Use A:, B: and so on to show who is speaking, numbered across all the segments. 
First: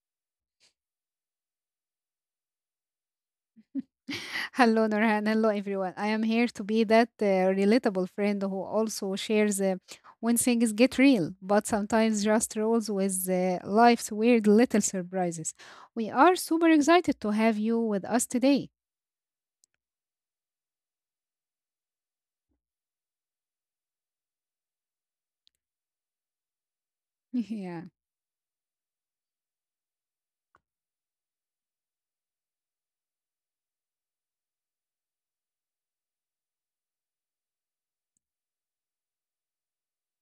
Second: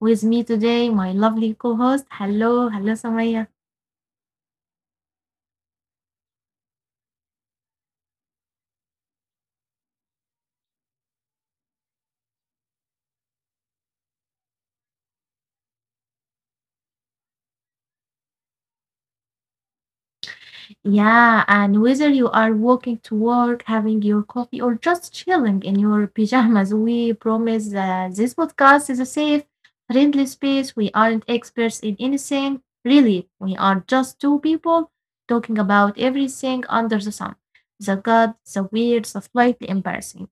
A: With me today, my lovely co host. Hello, hello, Samaya.
B: Hello, Nurhan. Hello, everyone. I am here to be that relatable friend who also shares when things get real, but sometimes just rolls with life's weird little surprises. We are super excited to have you with us today.
A: Yeah, and whether you are walking to work, having your coffee, or just chilling in your pajamas, we promise
B: Yeah.
A: that this podcast is a safe, friendly space. We aren't experts in anything, really. We are just two people talking about everything under the sun, the good, the weird, the slightly embarrassing.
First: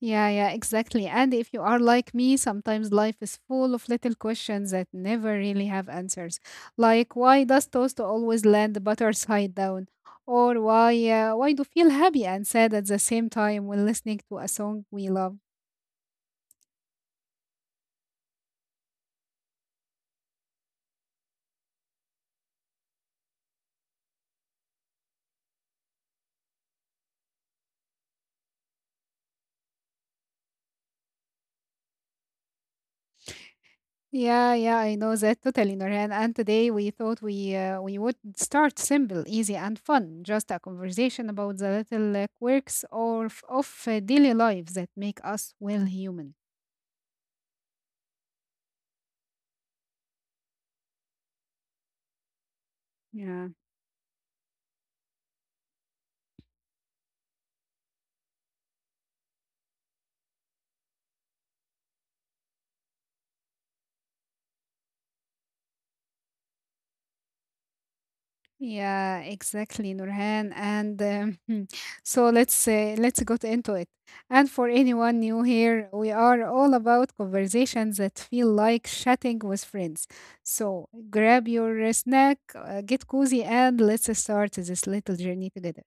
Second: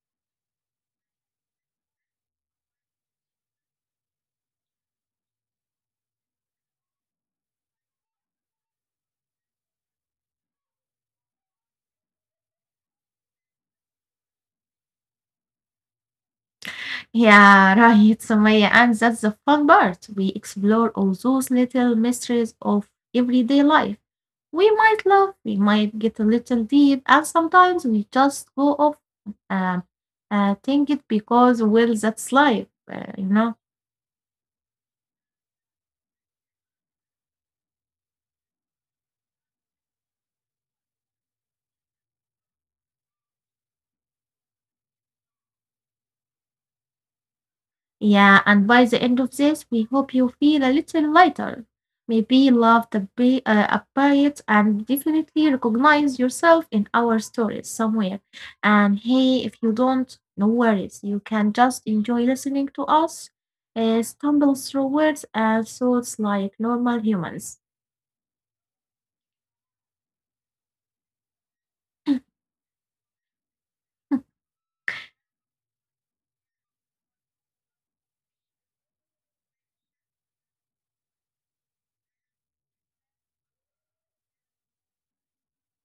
B: Yeah, yeah, exactly. And if you are like me, sometimes life is full of little questions that never really have answers. Like why does toast always land butter side down? Or why do feel happy and sad at the same time when listening to a song we love?
A: Yeah, right, Samaya. And that's the fun part. We explore all those little mysteries of everyday life. We might laugh, we might get a little deep, and sometimes we just go off uh, think it because, well, that's life,
B: Yeah, yeah, I know that totally, Norhan. And today we thought we would start simple, easy, and fun. Just a conversation about the little quirks or daily lives that make us well human.
A: Yeah, and by the end of this, we hope you feel a little lighter. Maybe love the be
B: Yeah.
A: a bit and definitely recognize yourself in our stories somewhere. And hey, if you don't, no worries. You can just enjoy listening to us, stumble through words and thoughts like normal humans.
B: Yeah, exactly, Nurhan. And so let's get into it. And for anyone new here, we are all about conversations that feel like chatting with friends. So grab your snack, get cozy, and let's start this little journey together.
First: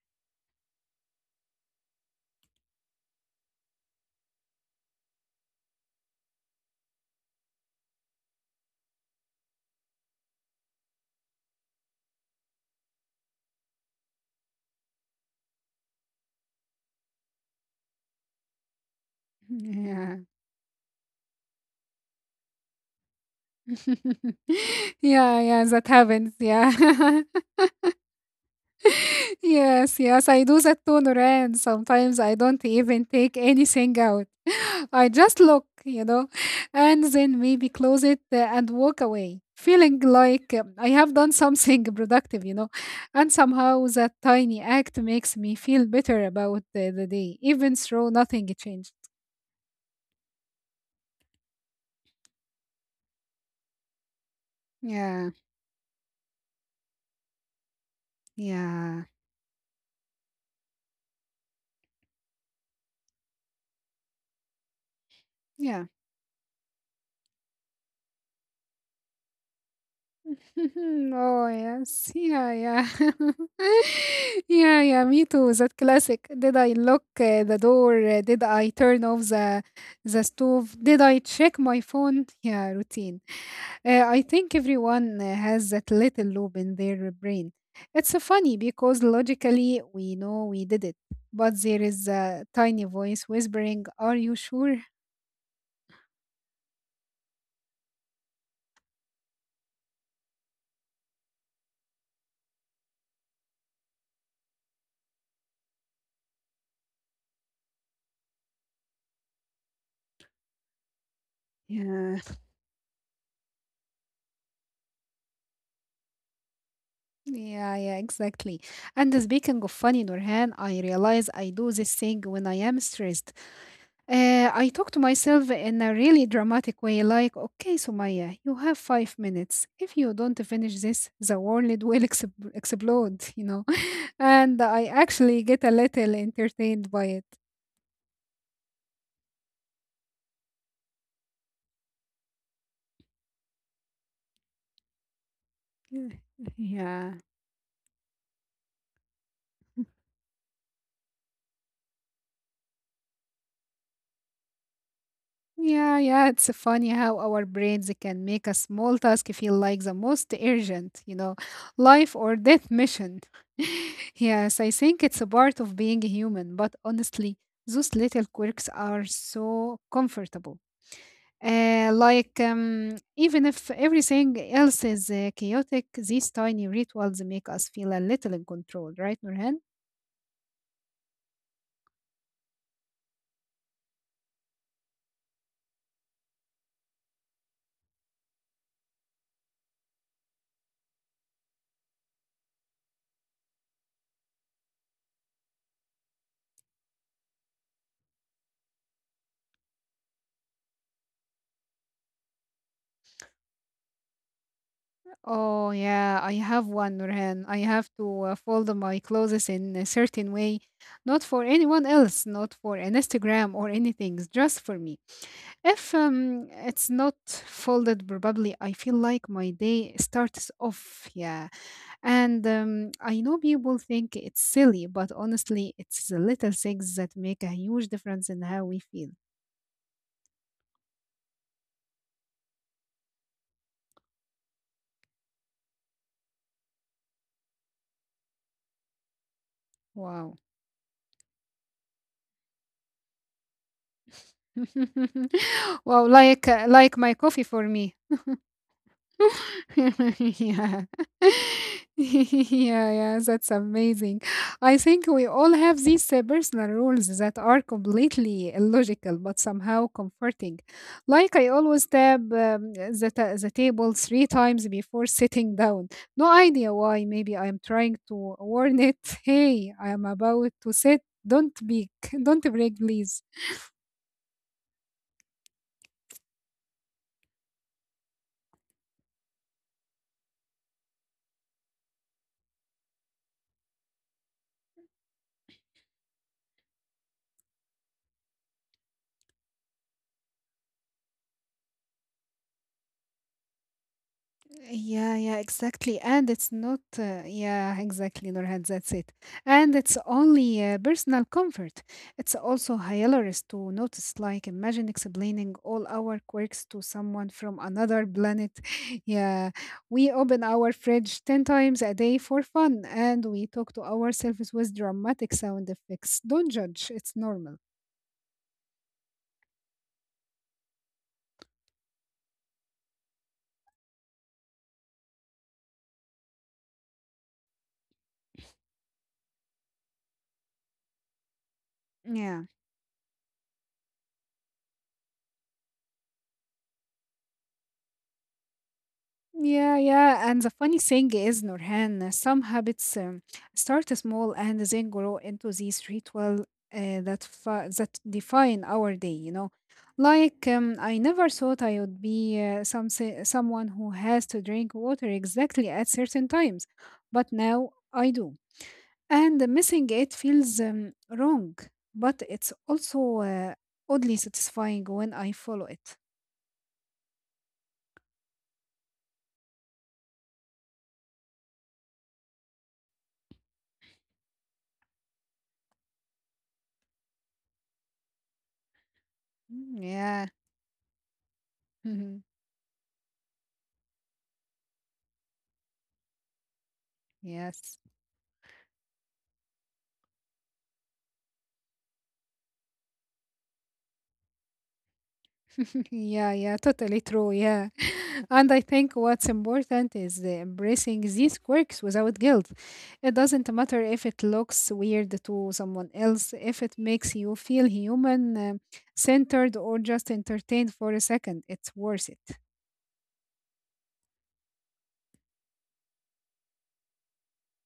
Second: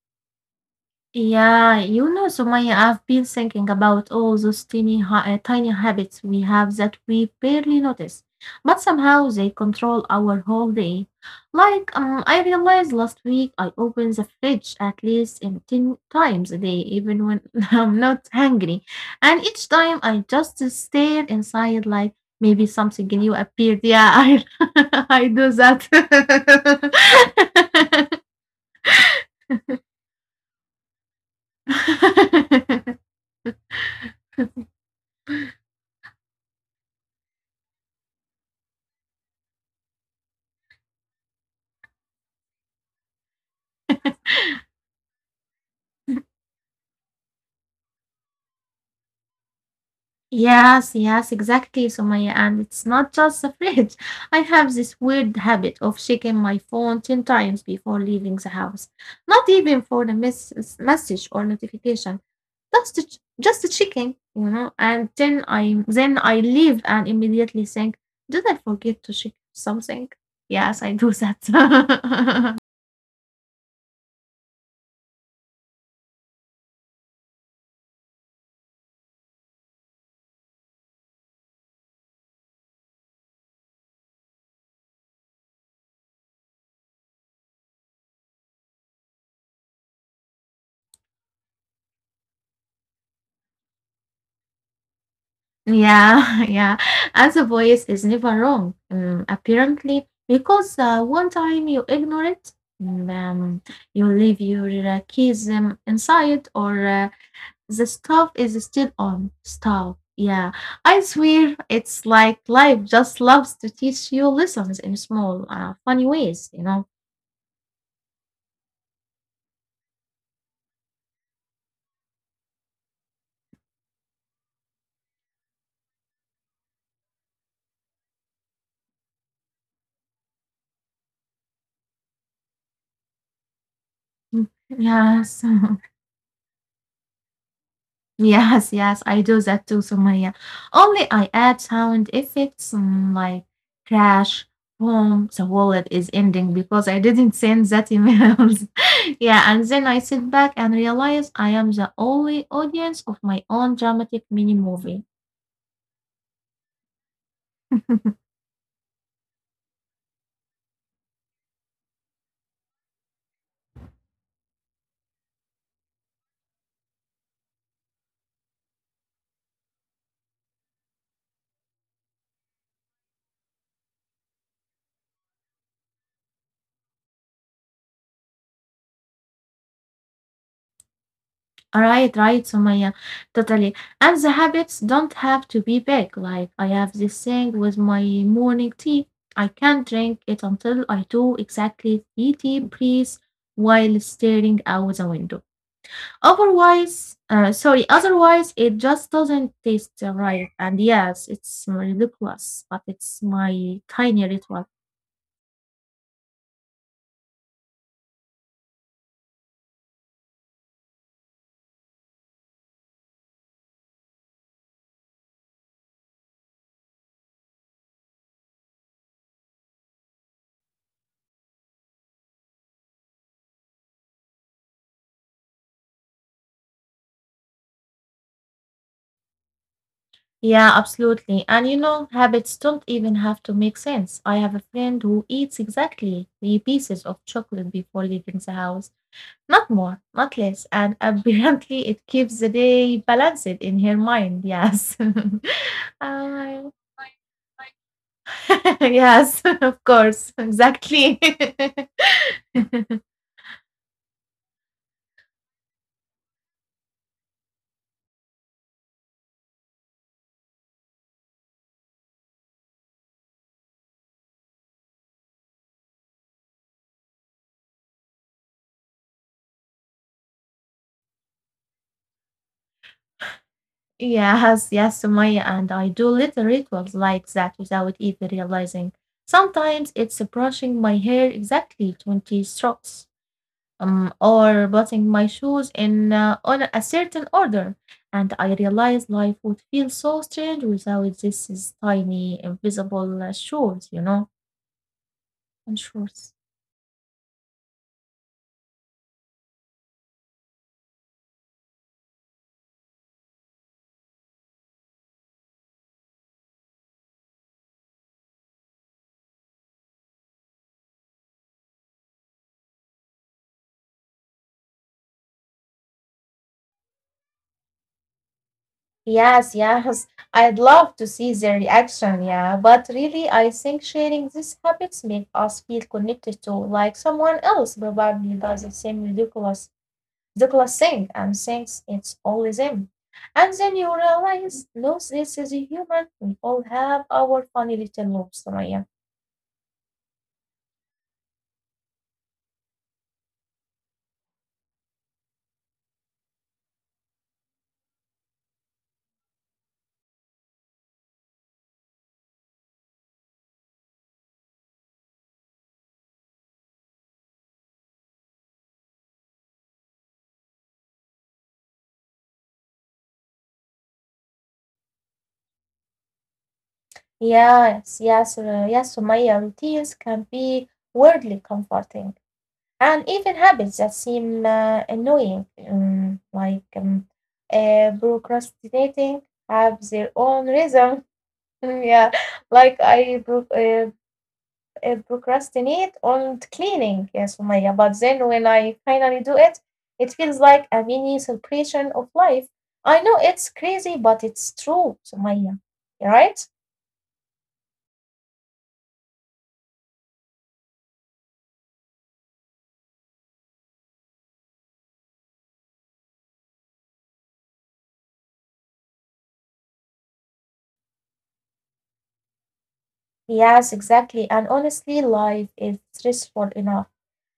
A: Yeah, you know, Sumaya, I've been thinking about all those tiny habits we have that we barely notice, but somehow they control our whole day. Like, I realized last week I open the fridge at least in 10 times a day, even when I'm not hungry. And each time
B: Yeah.
A: I just stare inside, like maybe something new appeared. I
B: Yeah,
A: do
B: yeah,
A: that.
B: that happens. Yeah. Yes, yes, I do that too, Nuran. Sometimes I don't even take anything out. I just look, and then maybe close it and walk away, feeling like I have done something productive. And somehow that tiny act makes me feel better about the day, even though nothing changed.
A: Yes, yes, exactly, Sumaya. And it's not just the fridge. I have this
B: Yeah,
A: weird habit of checking my phone 10 times before leaving the house.
B: yeah,
A: Not even for the message or notification. Just to checking, you know. And then I
B: yeah.
A: then I leave and immediately think, did I forget to check something? Yes, I do
B: Oh, yes. Yeah,
A: that.
B: yeah. Yeah, yeah, me too. That classic. Did I lock the door? Did I turn off the stove? Did I check my phone? Yeah, routine. I think everyone has that little loop in their brain. It's funny because logically we know we did it, but there is a tiny voice whispering, "Are you sure?"
A: Yeah, yeah. As a voice is never wrong, apparently, because one time you ignore it, mm, um, you leave your keys inside, or the stuff is still on. Stuff. Yeah, I swear it's
B: Yeah.
A: like life just loves to teach you lessons in small, funny ways.
B: Yeah, yeah, exactly. And speaking of funny, Nurhan, I realize I do this thing when I am stressed. I talk to myself in a really dramatic way, like, okay, Sumaya, you have 5 minutes. If you don't finish this, the world will ex explode, you know?
A: Mm,
B: And I
A: Yes.
B: actually get a little entertained by it.
A: Yes, yes, I do that too, Sumaya. Only I add sound effects like crash, boom, the wallet is
B: Yeah.
A: ending because I
B: Yeah.
A: didn't send that emails. yeah, and then I sit back and realize I am the only audience of my own dramatic mini movie.
B: Yeah, yeah, it's funny how our brains can make a small task feel like the most urgent, you know, life or death mission. Yes, I think it's a part of being human, but honestly, those little quirks are so comfortable. Even if everything else is chaotic, these tiny rituals make us feel a little in control, right, Nurhan?
A: Right, right, Sumaya. Totally. And the habits don't have to be big. Like I have this thing with my morning tea. I can't drink it until I do exactly three tea breaths while staring out the window. Otherwise, otherwise it just doesn't taste right. And yes, it's ridiculous, but it's my tiny ritual.
B: Oh yeah, I have one, Nurhan. I have to fold my clothes in a certain way, not for anyone else, not for an Instagram or anything, it's just for me. If it's not folded, probably I feel like my day starts off. Yeah. And I know people think it's silly, but honestly, it's the little things that make a huge difference in how we feel.
A: Yeah, absolutely. And you know, habits don't even have to make sense. I have a friend who eats exactly three pieces of chocolate before leaving the house. Not more, not
B: Wow.
A: less. And apparently it keeps the day balanced in her mind. Yes.
B: Wow,
A: Uh,
B: like my coffee for me.
A: yes, of course.
B: Yeah.
A: Exactly.
B: Yeah, yeah, that's amazing. I think we all have these personal rules that are completely illogical but somehow comforting. Like I always tap the table three times before sitting down. No idea why. Maybe I'm trying to warn it. Hey, I am about to sit. Don't be, don't break, please.
A: Yes, yes, Sumaya, and I do little rituals like that without even realizing. Sometimes it's brushing my hair exactly 20 strokes, or buttoning my shoes in on a certain order, and I realize life would feel so strange without these tiny invisible shoes, you know,
B: Yeah, yeah,
A: and
B: exactly.
A: shoes.
B: And it's not, yeah, exactly, Nurhan, that's it. And it's only personal comfort. It's also hilarious to notice, like, imagine explaining all our quirks to someone from another planet. Yeah, we open our fridge 10 times a day for fun, and we talk to ourselves with dramatic sound effects. Don't judge, it's normal.
A: Yes, yes. I'd love to see their reaction, yeah. But really, I think sharing these habits make us feel connected to like someone else probably does the same ridiculous thing and thinks it's only
B: Yeah.
A: them. And then you realize, no, this is a human. We all have our funny little loops, Sumaya.
B: Yeah, yeah. And the funny thing is, Nurhan, some habits start small and then grow into these ritual that fa that define our day. Like I never thought I would be someone who has to drink water exactly at certain times, but now I do. And missing it feels wrong, but it's also oddly satisfying when I follow it.
A: Yes, Sumaya. Routines can be weirdly comforting. And even habits that seem annoying, procrastinating, have their
B: Yeah.
A: own reason. yeah, like procrastinate on cleaning, yes, Umayya.
B: Yes.
A: But then when I finally do it, it feels like a mini celebration of life. I know it's crazy, but it's true, Sumaya.
B: Yeah,
A: Right?
B: yeah, totally true. Yeah. And I think what's important is the embracing these quirks without guilt. It doesn't matter if it looks weird to someone else, if it makes you feel human, centered, or just entertained for a second, it's worth it.
A: Yes, exactly. And honestly, life is stressful enough.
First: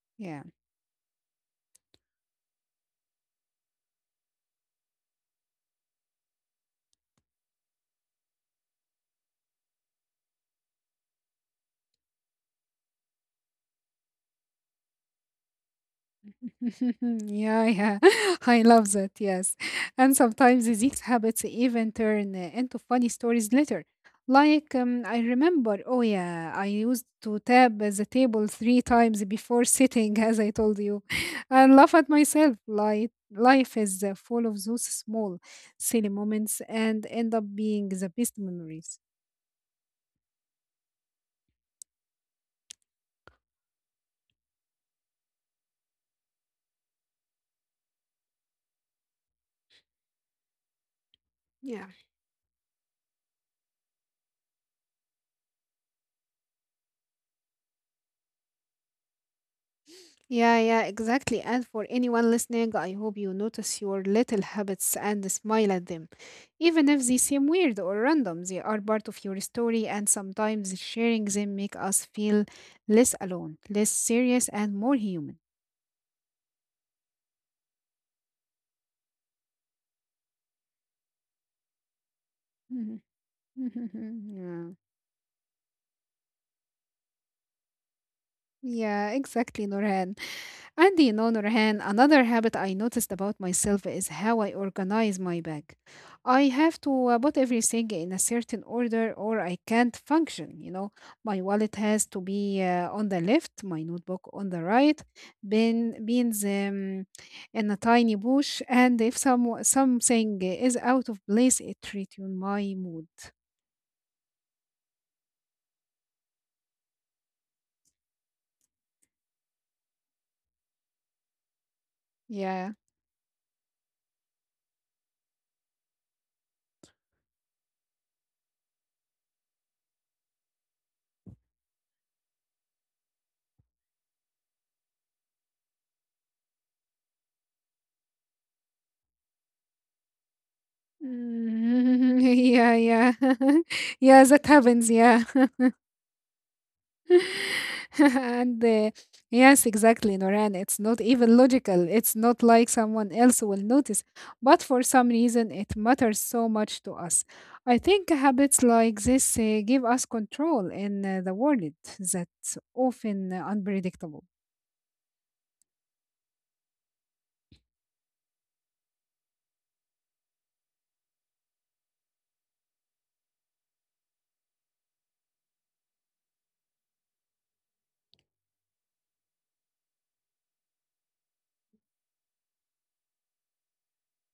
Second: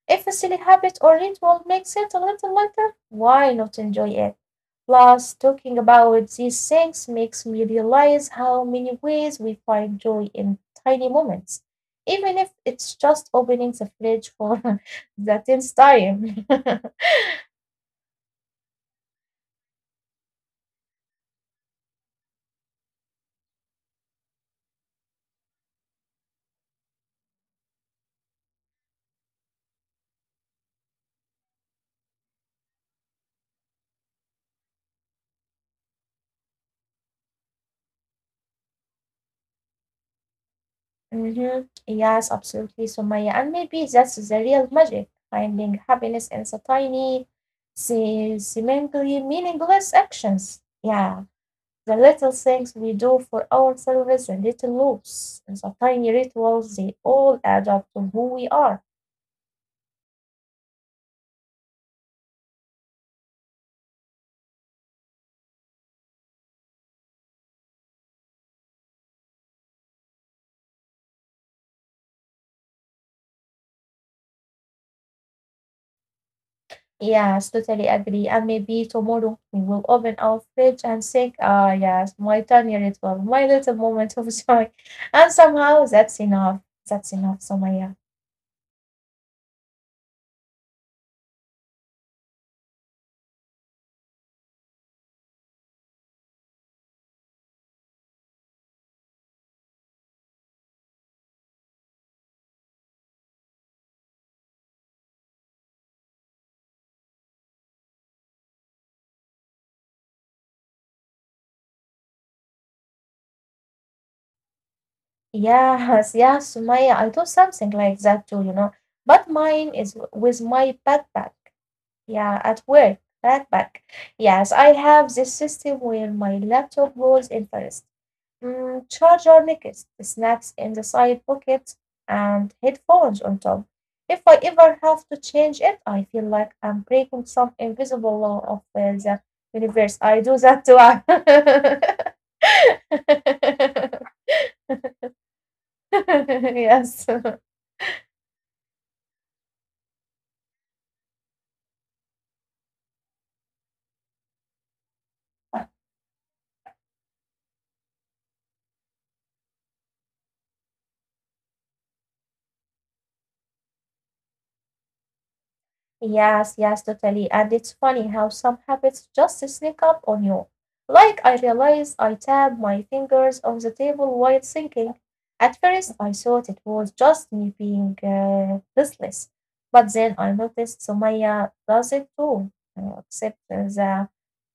A: If a
B: Yeah.
A: silly habit or ritual makes it a little lighter, why not enjoy it? Plus, talking about these things makes me realize how many ways we find joy in tiny moments, even if it's just opening the fridge for the tenth time.
B: Yeah, yeah. I love that. Yes. And sometimes these habits even turn into funny stories later. Like, I remember, oh, yeah, I used to tap the table 3 times before sitting, as I told you, and laugh at myself. Like, life is full of those small, silly moments and end up being the best memories.
A: Mhm. Yes, absolutely, Sumaya. And maybe that's the real magic, finding happiness in the tiny, seemingly meaningless actions. Yeah. The
B: Yeah.
A: little things we do for ourselves, the little loops, and the tiny rituals, they all add up to who we are.
B: Yeah, yeah, exactly. And for anyone listening, I hope you notice your little habits and smile at them. Even if they seem weird or random, they are part of your story, and sometimes sharing them make us feel less alone, less serious, and more human.
A: Yes, totally agree. And maybe tomorrow we will open our fridge and think, ah, yes, my tiny ritual, my little moment of joy.
B: Yeah,
A: And somehow that's enough. That's enough, Somaya.
B: yeah, exactly, Norhan. And on the other hand, another habit I noticed about myself is how I organize my bag. I have to put everything in a certain order or I can't function. You know, my wallet has to be on the left, my notebook on the right, bin, beans in a tiny bush, and if some, something is out of place, it retunes my mood.
A: Yes, yes, Somaya. I do something like that too, you know. But mine is with my backpack. Yeah, at
B: Yeah.
A: work, not back. Yes, I have this system where my laptop goes in first, charger next, snacks in the side pocket, and headphones on top. If I ever have to change it, I feel like I'm breaking some invisible law of the universe. I do that too.
B: Mm, yeah, yeah. Yeah, that happens. Yeah.
A: yes.
B: and yes, exactly, Noran. It's not even logical. It's not like someone else will notice. But for some reason, it matters so much to us. I think habits like this give us control in the world that's often unpredictable.
A: Yes, yes, totally. And it's funny how some habits just sneak up on you. Like I realized I tapped my fingers on the table while thinking. At first, I thought it was just me being restless, but then I noticed Sumaya does it too, except that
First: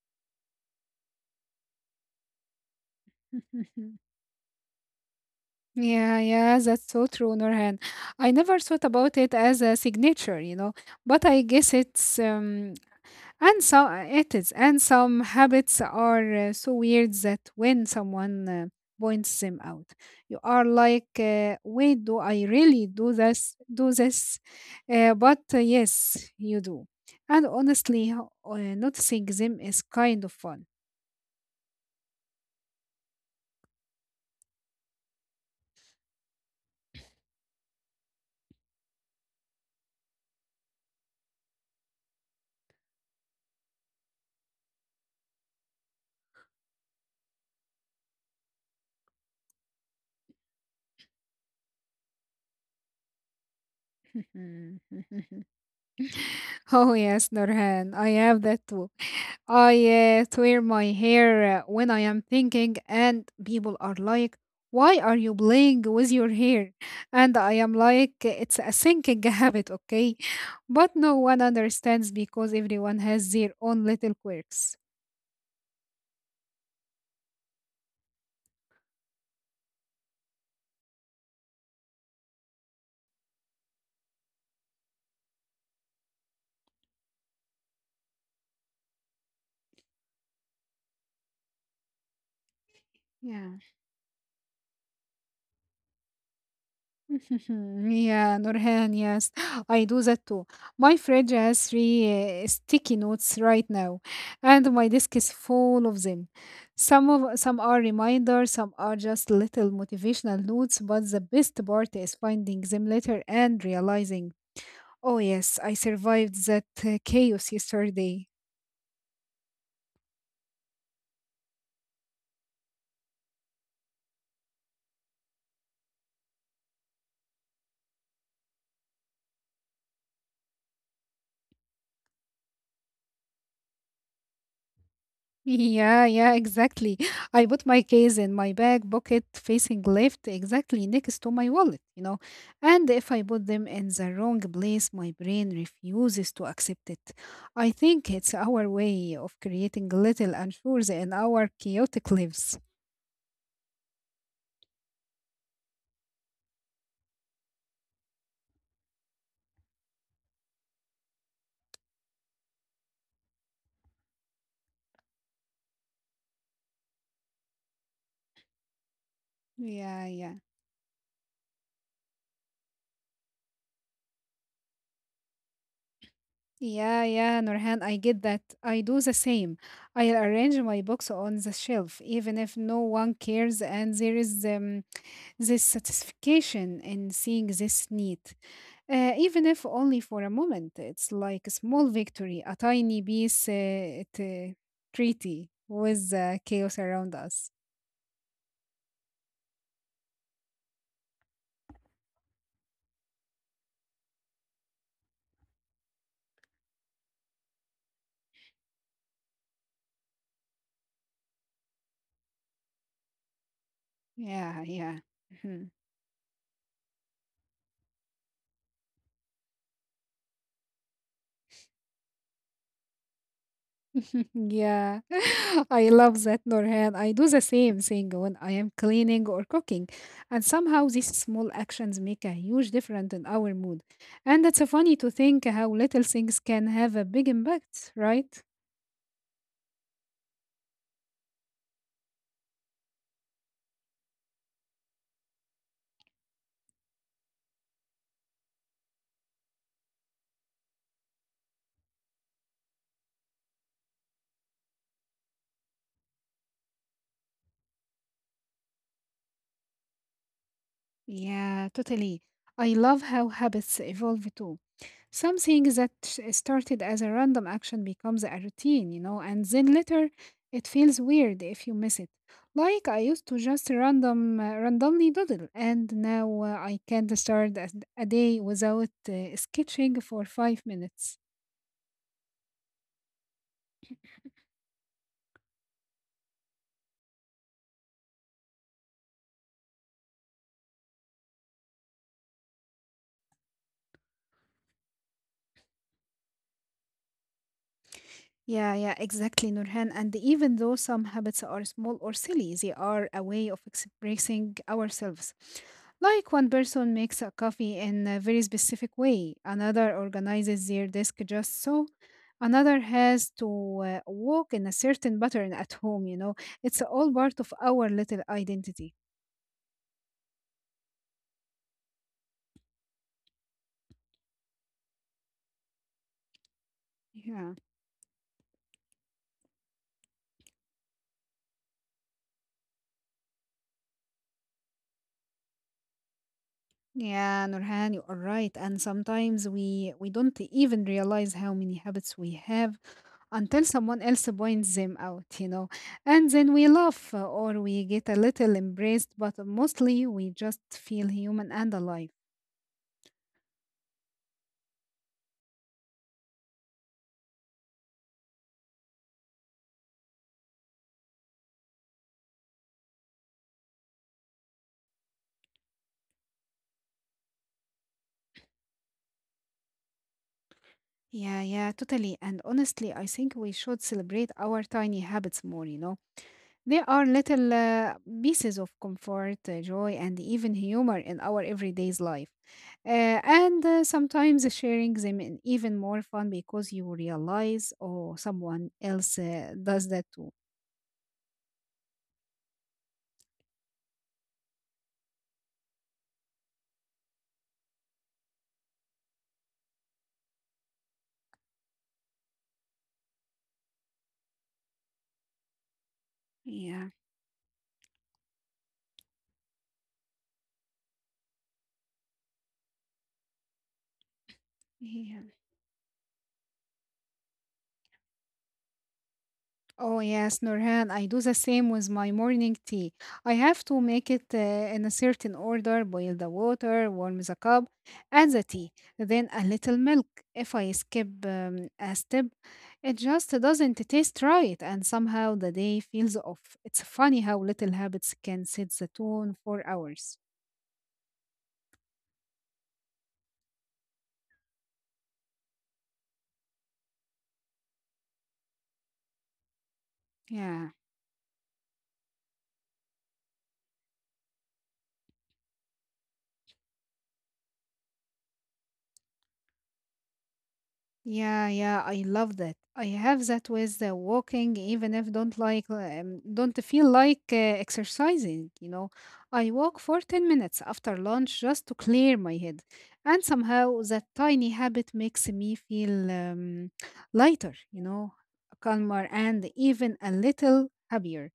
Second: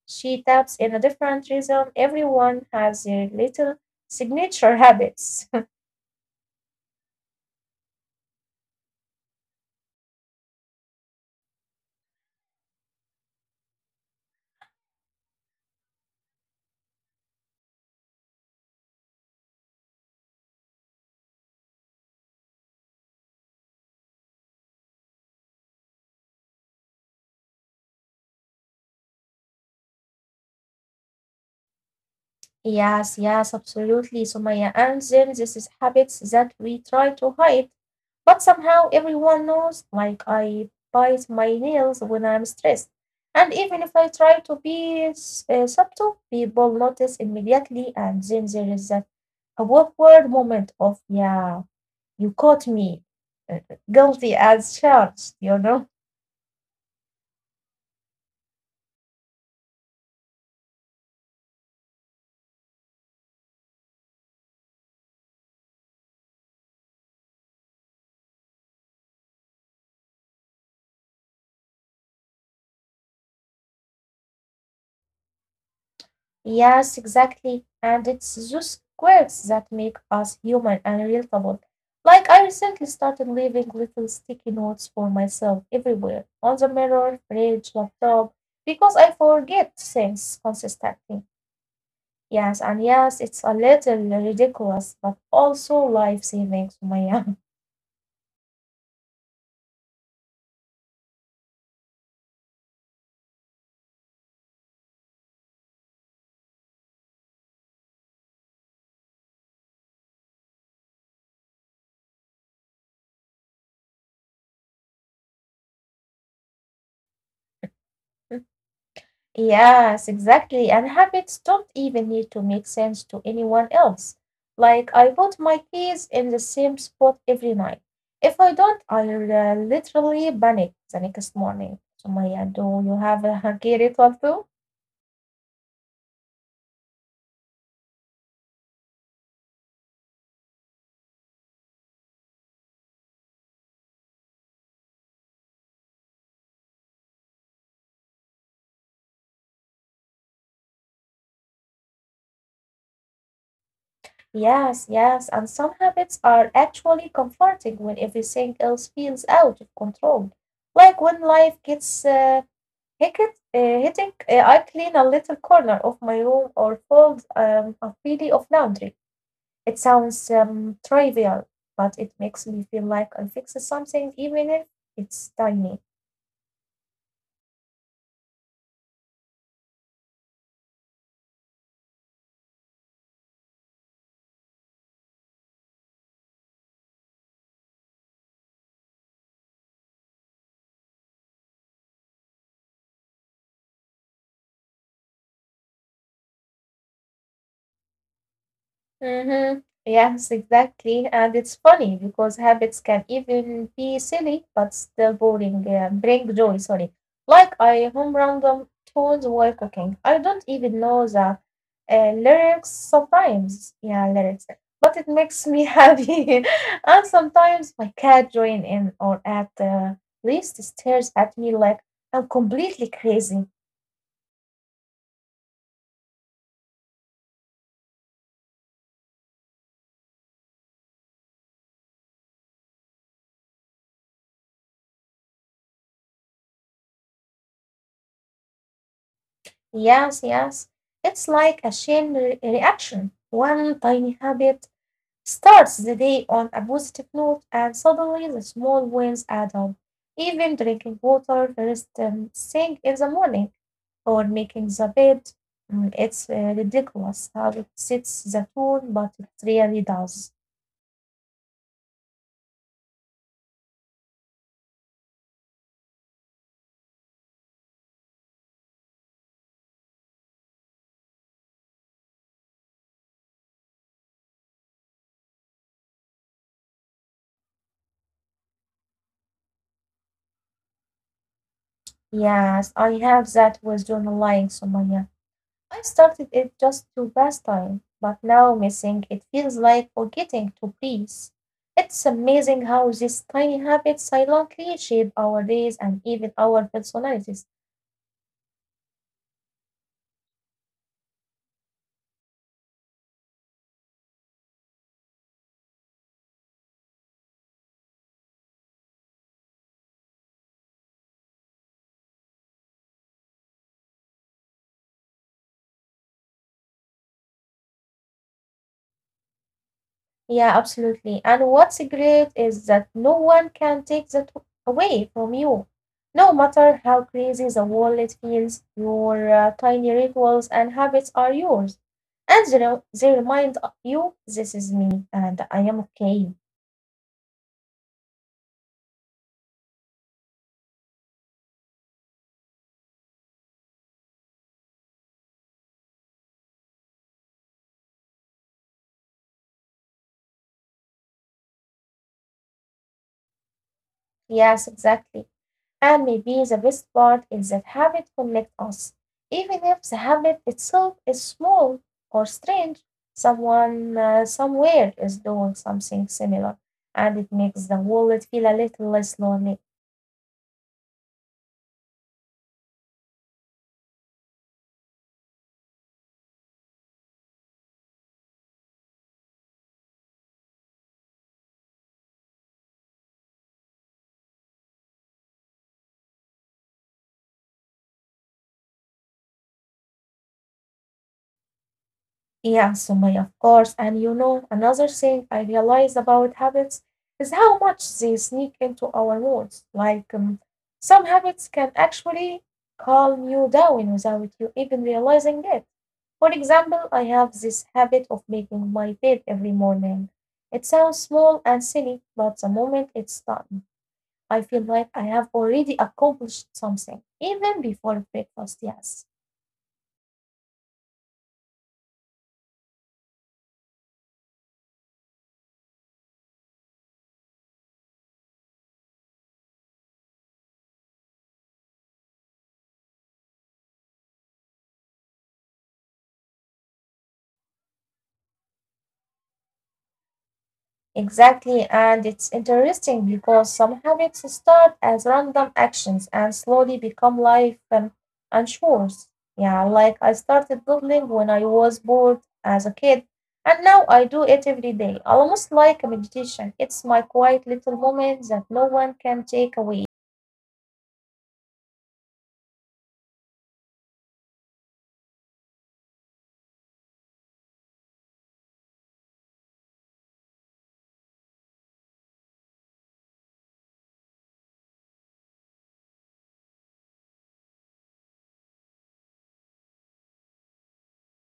A: she taps in a different rhythm. Everyone has their little signature habits.
B: Yeah, yeah, that's so true, Nurhan. I never thought about it as a signature, you know, but I guess it's and so it is. And some habits are so weird that when someone points them out, you are like, wait, do I really do this? Do this? But yes, you do. And honestly, noticing them is kind of fun.
A: Yes, yes, absolutely, Sumaya. And then this is habits that we try to hide. But somehow everyone knows like I bite my nails when I'm stressed, and even if I try to be subtle, people notice immediately, and then there is that awkward moment of yeah, you caught me, uh, guilty as charged, you know.
B: Oh yes, Norhan, I have that too. I twirl my hair when I am thinking, and people are like, "Why are you playing with your hair?" And I am like, "It's a thinking habit, okay?" But no one understands because everyone has their own little quirks.
A: Yes, exactly. And it's those quirks that make us human and relatable. Like, I recently started leaving little sticky notes for myself everywhere on the mirror, fridge, laptop, because I forget things consistently. Yes, and yes, it's a
B: Yeah.
A: little ridiculous, but also life saving, Sumaya.
B: Yeah, Nurhan, yes, I do that too. My fridge has 3 sticky notes right now, and my desk is full of them. Some are reminders, some are just little motivational notes, but the best part is finding them later and realizing, oh yes, I survived that chaos yesterday.
A: Yes, exactly. And habits don't even need to make sense to anyone else. Like, I put my keys in the same spot every night. If I don't, I'll literally panic the next morning. So, Maya, do you have a hanky ritual too?
B: Yeah, yeah, exactly. I put my case in my back pocket facing left, exactly next to my wallet, you know. And if I put them in the wrong place, my brain refuses to accept it. I think it's our way of creating little unsures in our chaotic lives.
A: Yes, yes. And some habits are actually comforting when everything else feels out of control. Like when life gets hectic, I clean a little corner of my room or fold a pile of laundry. It
B: Yeah,
A: sounds
B: yeah.
A: trivial, but it makes me feel like I'm fixing something even if it's tiny.
B: Yeah, yeah, Nurhan, I get that. I do the same. I arrange my books on the shelf, even if no one cares, and there is this satisfaction in seeing this need, even if only for a moment. It's like a small victory, a tiny piece, at a treaty with the chaos around us.
A: Mm-hmm. Yes, exactly. And it's funny because habits can even be silly but still bring joy, sorry. Like I hum random tunes while cooking. I don't even know the lyrics sometimes. Yeah, lyrics.
B: Yeah,
A: But
B: yeah.
A: it makes me
B: Mhm.
A: happy. And sometimes my cat join in or at the least stares at me like I'm completely crazy.
B: Yeah, I love that, Norhan. I do the same thing when I am cleaning or cooking, and somehow these small actions make a huge difference in our mood. And it's funny to think how little things can have a big impact, right?
A: Yes, yes. It's like a chain reaction. One tiny habit starts the day on a positive note, and suddenly the small wins add up. Even drinking water first thing in the morning or making the bed, it's ridiculous how it sets the tone, but it really does.
B: Yeah, totally. I love how habits evolve too. Something that started as a random action becomes a routine, you know, and then later it feels weird if you miss it. Like I used to just randomly doodle, and now I can't start a day without sketching for 5 minutes.
A: Yes, I have that with journaling, Sumaya. I started it just to pass time, but now missing it feels like forgetting to breathe. It's amazing how these tiny habits silently shape our days and even our personalities.
B: Yeah, yeah, exactly, Nurhan. And even though some habits are small or silly, they are a way of expressing ourselves. Like one person makes a coffee in a very specific way, another organizes their desk just so, another has to walk in a certain pattern at home, you know. It's all part of our little identity.
A: Yeah, absolutely. And what's great is that no one can take that away from you. No matter how
B: Yeah.
A: crazy the world feels, your tiny rituals and habits are yours. And they remind you this is me and I am okay.
B: Yeah, Nurhan, you are right. And sometimes we don't even realize how many habits we have until someone else points them out, you know. And then we laugh or we get a little embraced, but mostly we just feel human and alive.
A: Yes, exactly. And maybe the best part is that habit connect us, even if the habit itself is small or strange. Someone Somewhere is doing something similar, and it makes the world feel a little less lonely.
B: Yeah, yeah, totally. And honestly, I think we should celebrate our tiny habits more, you know. There are little pieces of comfort, joy, and even humor in our everyday's life. And Sometimes sharing them is even more fun because you realize, oh, someone else does that too.
A: Yeah, Sumaya, of course. And you know, another thing I realize about habits is how much they sneak into our moods. Like, some habits can actually calm you down without you even realizing it. For example,
B: Yeah,
A: I have this habit of making my bed every morning. It sounds small and silly, but the moment it's done, I feel like I
B: yeah.
A: have already accomplished something, even before breakfast, yes.
B: Oh yes, Nurhan, I do the same with my morning tea. I have to make it in a certain order, boil the water, warm the cup, add the tea, then a little milk. If I skip a step, it just doesn't taste right, and somehow the day feels off. It's funny how little habits can set the tone for hours.
A: Exactly, and it's interesting because some habits start as random actions and slowly become life and chores. Yeah, like I started
B: Yeah.
A: doodling when I was bored as a kid, and now I do it every day, almost like a meditation. It's my quiet little moment that no one can take away.
B: Yeah, yeah, I love that. I have that with the walking, even if don't like, don't feel like exercising, you know. I walk for 10 minutes after lunch just to clear my head. And somehow that tiny habit makes me feel lighter, calmer and even a little happier.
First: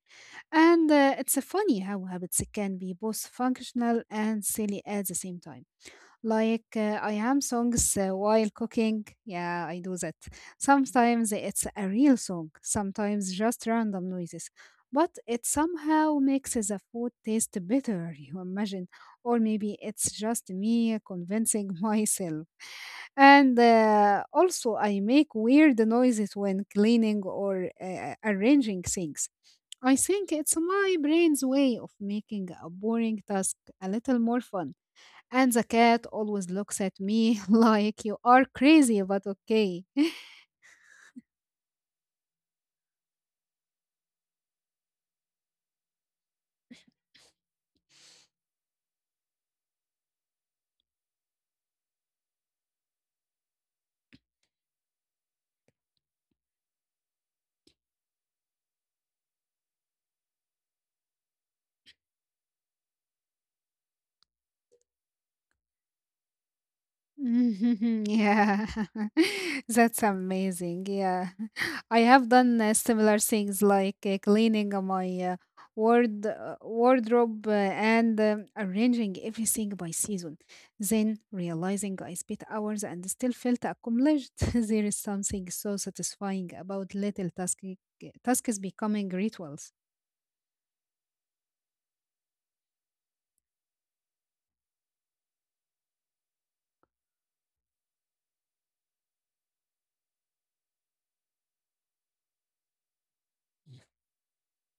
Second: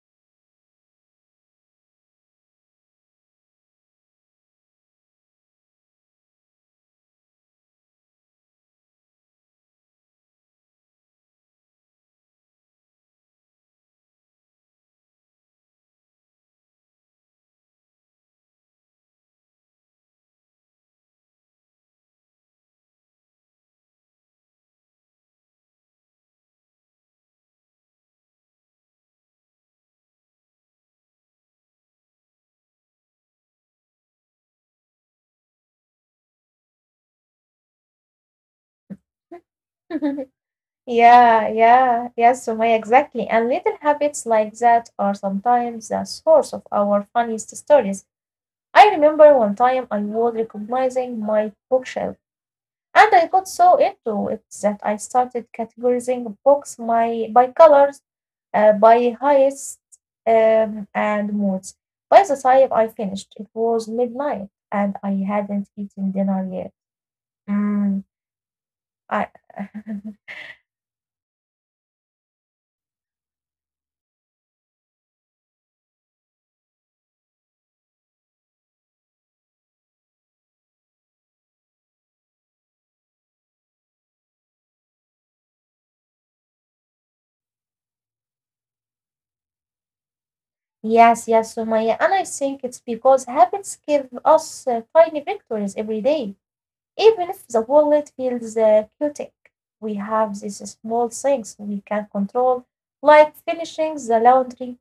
B: And it's funny how habits can be both functional and silly at the same time. I am songs while cooking. Yeah, I do that. Sometimes it's a real song, sometimes just random noises. But it somehow makes the food taste better, you imagine. Or maybe it's just me convincing myself. And also, I make weird noises when cleaning or arranging things. I think it's my brain's way of making a boring task a little more fun. And the cat always looks at me like you are crazy, but okay.
A: Yeah, yeah, yes, Sumaya, exactly. And little habits like that are sometimes the source of our funniest stories. I remember one time I was recognizing my bookshelf, and I got so into it that I started categorizing books by colors, by heights, and moods. By the time I finished, it was midnight, and I hadn't eaten dinner yet. Mm,
B: yeah,
A: I,
B: that's amazing. Yeah, I have done similar things like cleaning my wardrobe and arranging everything by season. Then realizing I spent hours and still felt accomplished. There is something so satisfying about little tasks becoming rituals.
A: yes, yes, Sumaya, and I think it's because habits give us tiny victories every day. Even if the wallet feels chaotic, we have these small things we can control, like finishing the laundry.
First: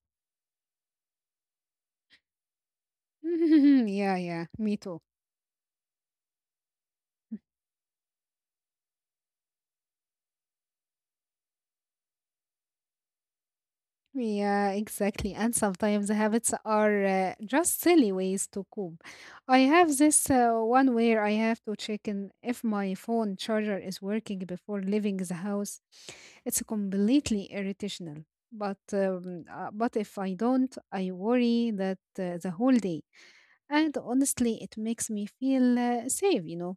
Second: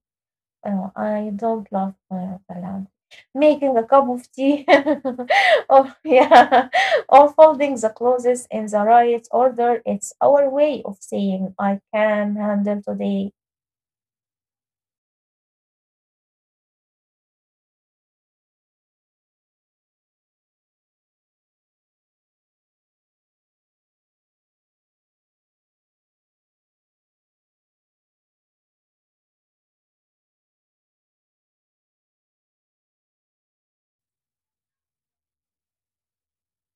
A: Oh, I don't love the laundry. Making a cup
B: Yeah,
A: of
B: yeah,
A: tea,
B: me too.
A: or yeah, or folding the clothes in the right order. It's our way of saying I can handle today.
B: Yeah, exactly. And sometimes the habits are just silly ways to cope. I have this one where I have to check in if my phone charger is working before leaving the house. It's completely irritational. But if I don't, I worry that the whole day. And honestly, it makes me feel safe, you know.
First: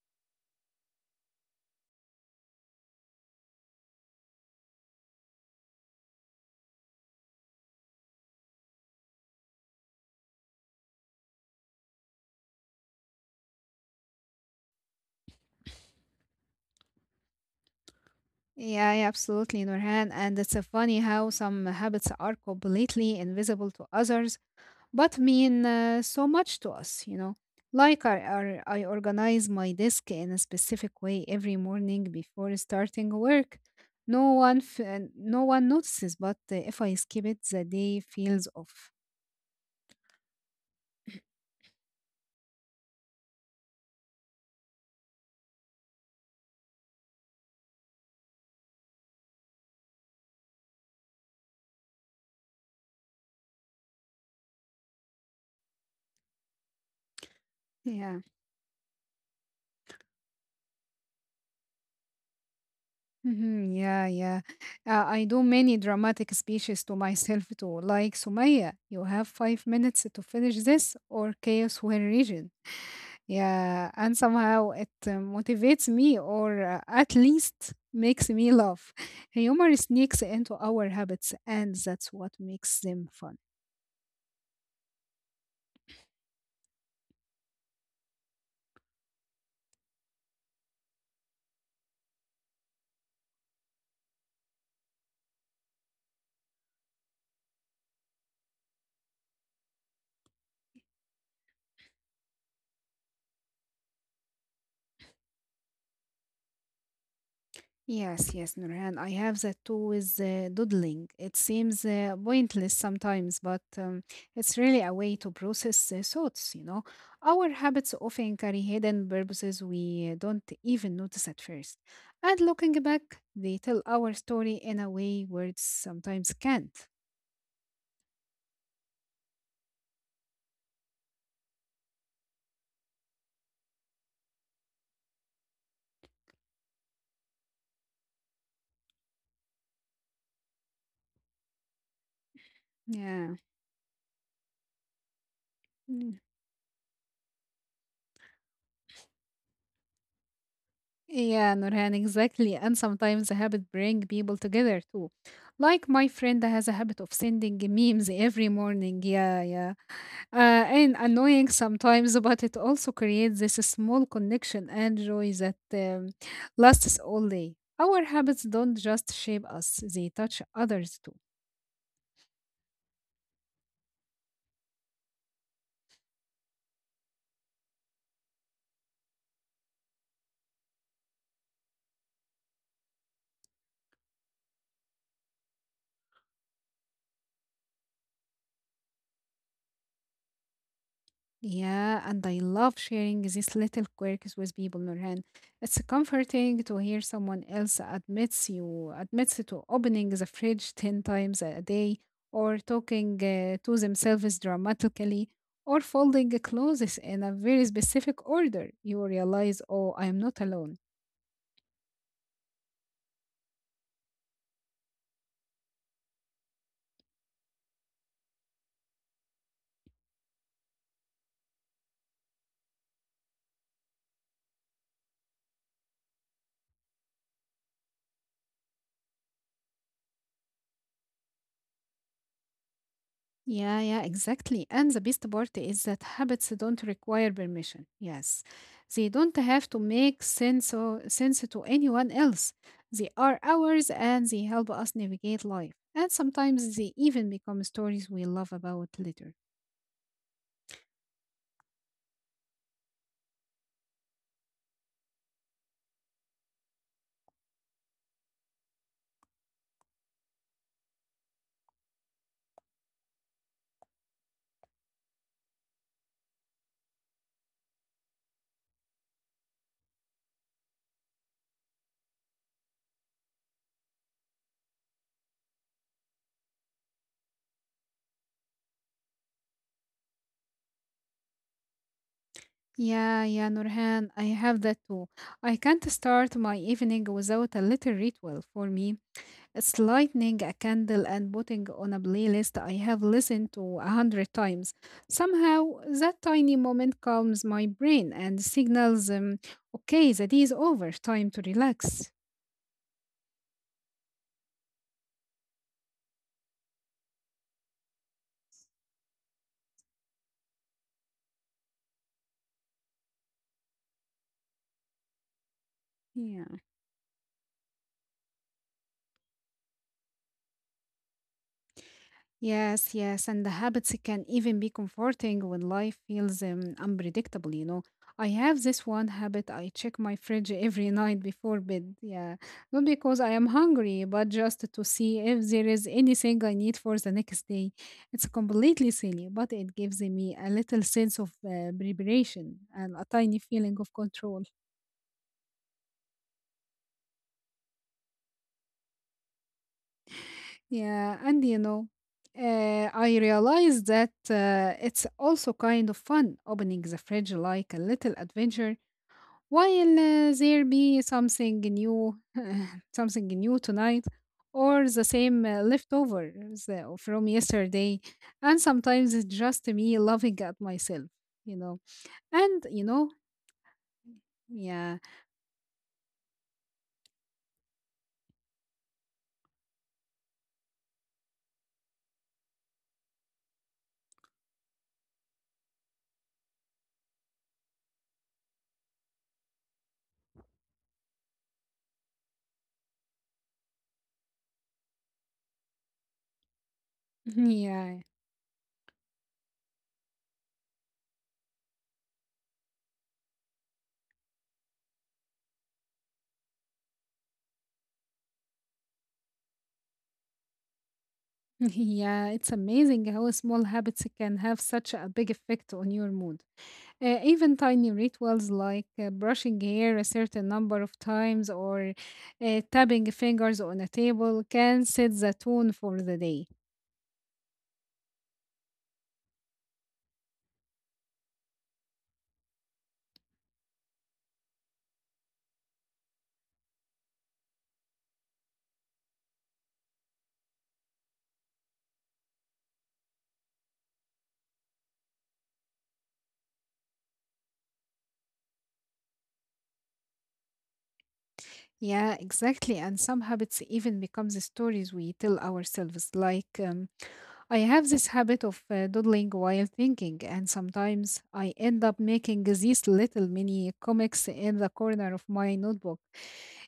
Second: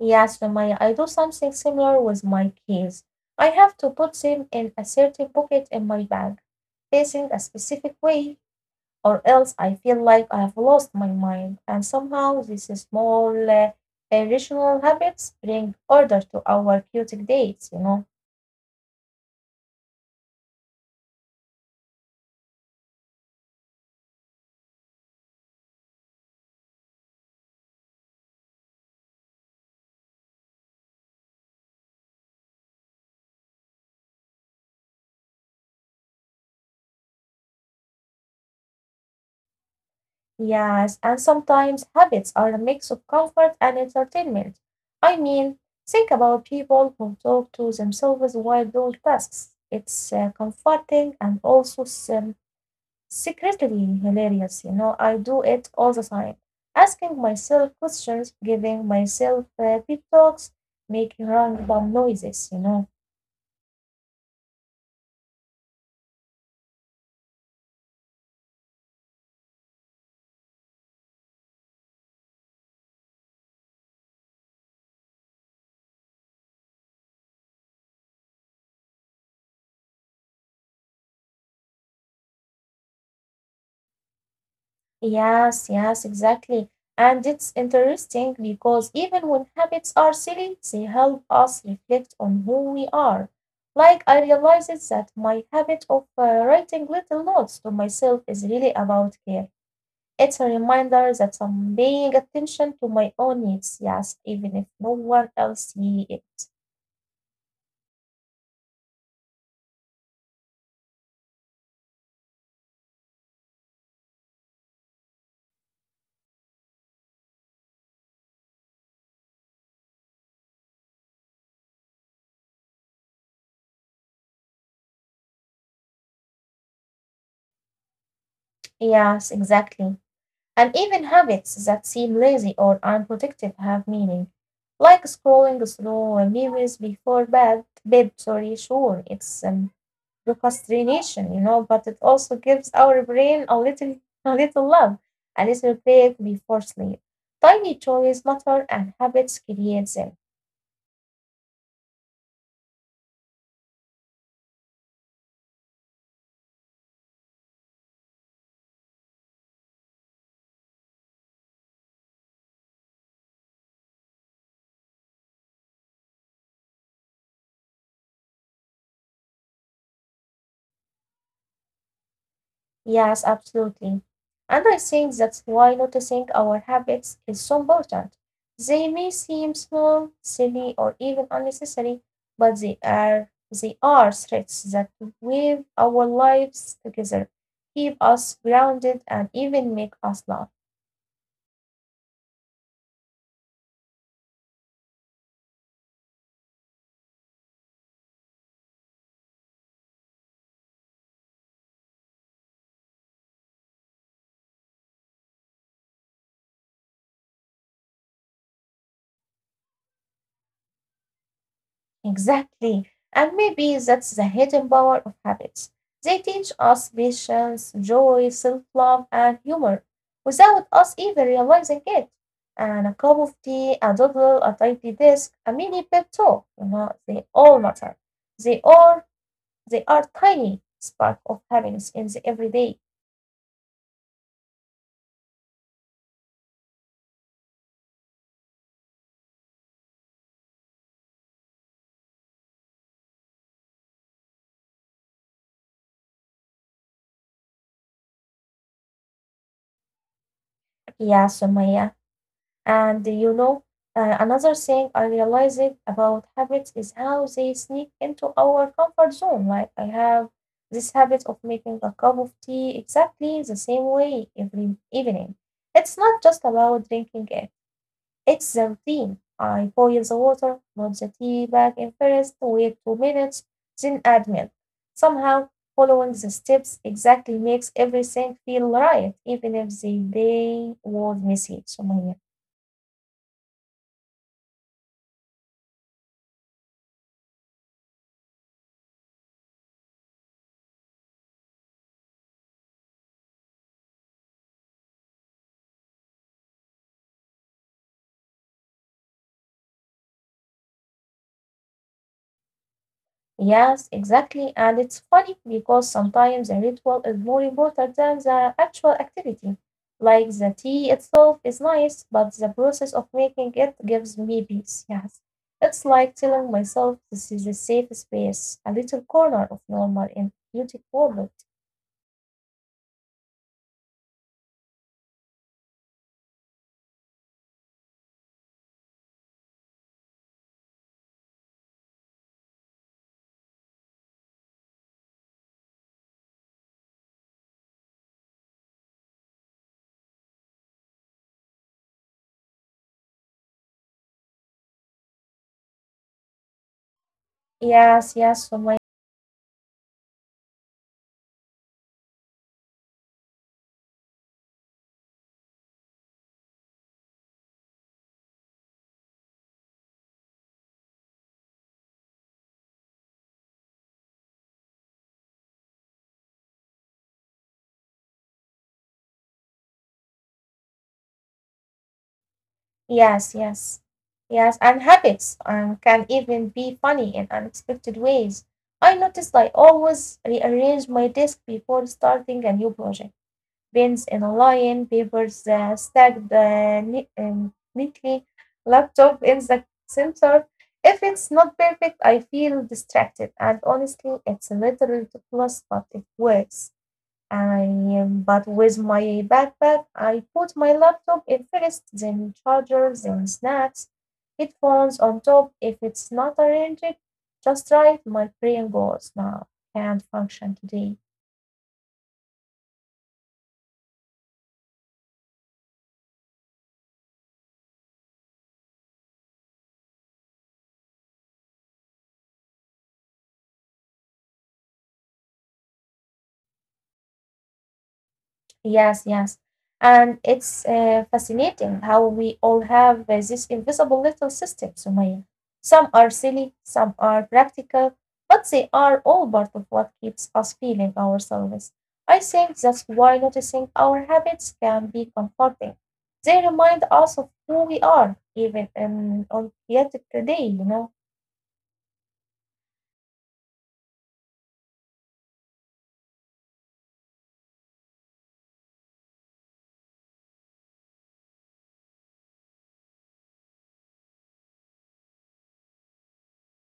A: Yes, Maya, I do something similar with my keys. I have to put them in a certain pocket in my bag, facing a specific way, or else I feel like I have lost my mind, and somehow these small irrational habits bring order to our chaotic days, you know.
B: Yeah, yeah, absolutely, Nurhan. And it's funny how some habits are completely invisible to others but mean so much to us, you know. Like I organize my desk in a specific way every morning before starting work. No one notices, but if I skip it, the day feels off.
A: Yes, and sometimes habits are a mix of comfort and entertainment. I mean, think about people who talk to themselves while doing tasks. It's comforting and also um, secretly hilarious, you know. I do it all the time, asking myself
B: Yeah,
A: questions, giving myself pep talks, making random noises, you know.
B: Mhm, yeah, yeah. I do many dramatic speeches to myself too, like Sumaya, you have 5 minutes to finish this, or chaos will region. Yeah, and somehow it motivates me or at least makes me laugh. Humor sneaks into our habits, and that's what makes them fun.
A: Yes, yes, exactly. And it's interesting because even when habits are silly, they help us reflect on who we are. Like, I realized that my habit of writing little notes to myself is really about care. It's a reminder that I'm paying attention to my own needs, yes, even if no one else see it.
B: Yes, yes, Nurhan. I have that too with doodling. It seems pointless sometimes, but it's really a way to process thoughts, you know. Our habits often carry hidden purposes we don't even notice at first. And looking back, they tell our story in a way words sometimes can't.
A: Yes, exactly. And even habits that seem lazy or unproductive have meaning. Like scrolling through memes before bed, sorry, sure, it's procrastination, you know, but it also gives our
B: Yeah.
A: brain a little love, a little break
B: Mm.
A: before sleep. Tiny choices matter and habits create them.
B: Yeah, Nurhan, exactly. And sometimes the habit bring people together too. Like my friend has a habit of sending memes every morning. Yeah, yeah. And annoying sometimes, but it also creates this small connection and joy that lasts all day. Our habits don't just shape us, they touch others too.
A: Yes, absolutely. And I think that's why noticing our habits is so important. They may seem small, silly, or even unnecessary, but they are threads that weave our lives together, keep us grounded, and even make us laugh.
B: Yeah, and I love sharing these little quirks with people, Nurhan. It's comforting to hear someone else admits you admits to opening the fridge 10 times a day, or talking to themselves dramatically, or folding clothes in a very specific order. You realize, oh, I am not alone.
A: Exactly. And maybe that's the hidden power of habits. They teach us patience, joy, self love, and humor without us even realizing it. And a cup of tea, a doodle, a tidy desk, a mini pep talk, you know, they all matter. They are, they are tiny spark of happiness in the everyday.
B: Yeah, yeah, exactly. And the best part is that habits don't require permission. Yes, they don't have to make sense or sense to anyone else. They are ours and they help us navigate life. And sometimes they even become stories we love about later.
A: Yeah, Sumaya. And you know, another thing I realized about habits is how they sneak into our comfort zone. Like I have this habit of making a cup of tea exactly the same way every evening. It's not just about drinking it, it's the routine. I boil the water, put the tea bag in first, wait 2 minutes, then add milk. Somehow, following the steps exactly makes everything feel right, even if the day was messy. So,
B: Yeah, yeah, Nurhan, I have that too. I can't start my evening without a little ritual for me. It's lighting a candle and putting on a playlist I have listened to 100 times. Somehow, that tiny moment calms my brain and signals, okay, the day is over, time to relax.
A: yes, exactly. And it's funny because sometimes the ritual is more important than the actual activity. Like the tea itself is nice, but the process of making it gives me peace. Yes. It's like telling
B: Yeah.
A: myself this is a safe space, a little corner of normal and beautiful world.
B: Yes, yes, and the habits can even be comforting when life feels unpredictable, you know. I have this one habit, I check my fridge every night before bed. Yeah, not because I am hungry, but just to see if there is anything I need for the next day. It's completely silly, but it gives me a little sense of preparation and a tiny feeling of control.
A: Yes, yes, so my
B: Yeah, and you know, I realized that it's also kind of fun opening the fridge like a little adventure while there be something new, something new tonight, or the same leftovers from yesterday. And sometimes it's just me laughing at myself, you know. And you know,
A: yes, yes. Yes,
B: yeah,
A: and habits can even be funny in unexpected ways. I noticed I always rearrange my desk before starting a new project, pens in a line, papers stacked neatly, laptop in the center. If it's not perfect, I feel distracted, and honestly, it's a little ridiculous, but it works. I
B: yeah.
A: but with my backpack, I put my laptop in first, then charger, then snacks, headphones on top. If it's not arranged, just right, my brain goes now, can't function today.
B: Yeah, it's amazing how small habits can have such a big effect on your mood. Even tiny rituals like brushing hair a certain number of times or tapping fingers on a table can set the tone for the day.
A: Yes, yes. And it's fascinating how we all have these invisible little systems, Sumaya. Some are silly, some are practical, but they are all part of what keeps us feeling ourselves. I think that's why noticing our habits can be comforting. They remind us of who we are, even in, on yet today, you know.
B: Yeah, exactly. And some habits even become the stories we tell ourselves. Like, I have this habit of doodling while thinking, and sometimes I end up making these little mini comics in the corner of my notebook.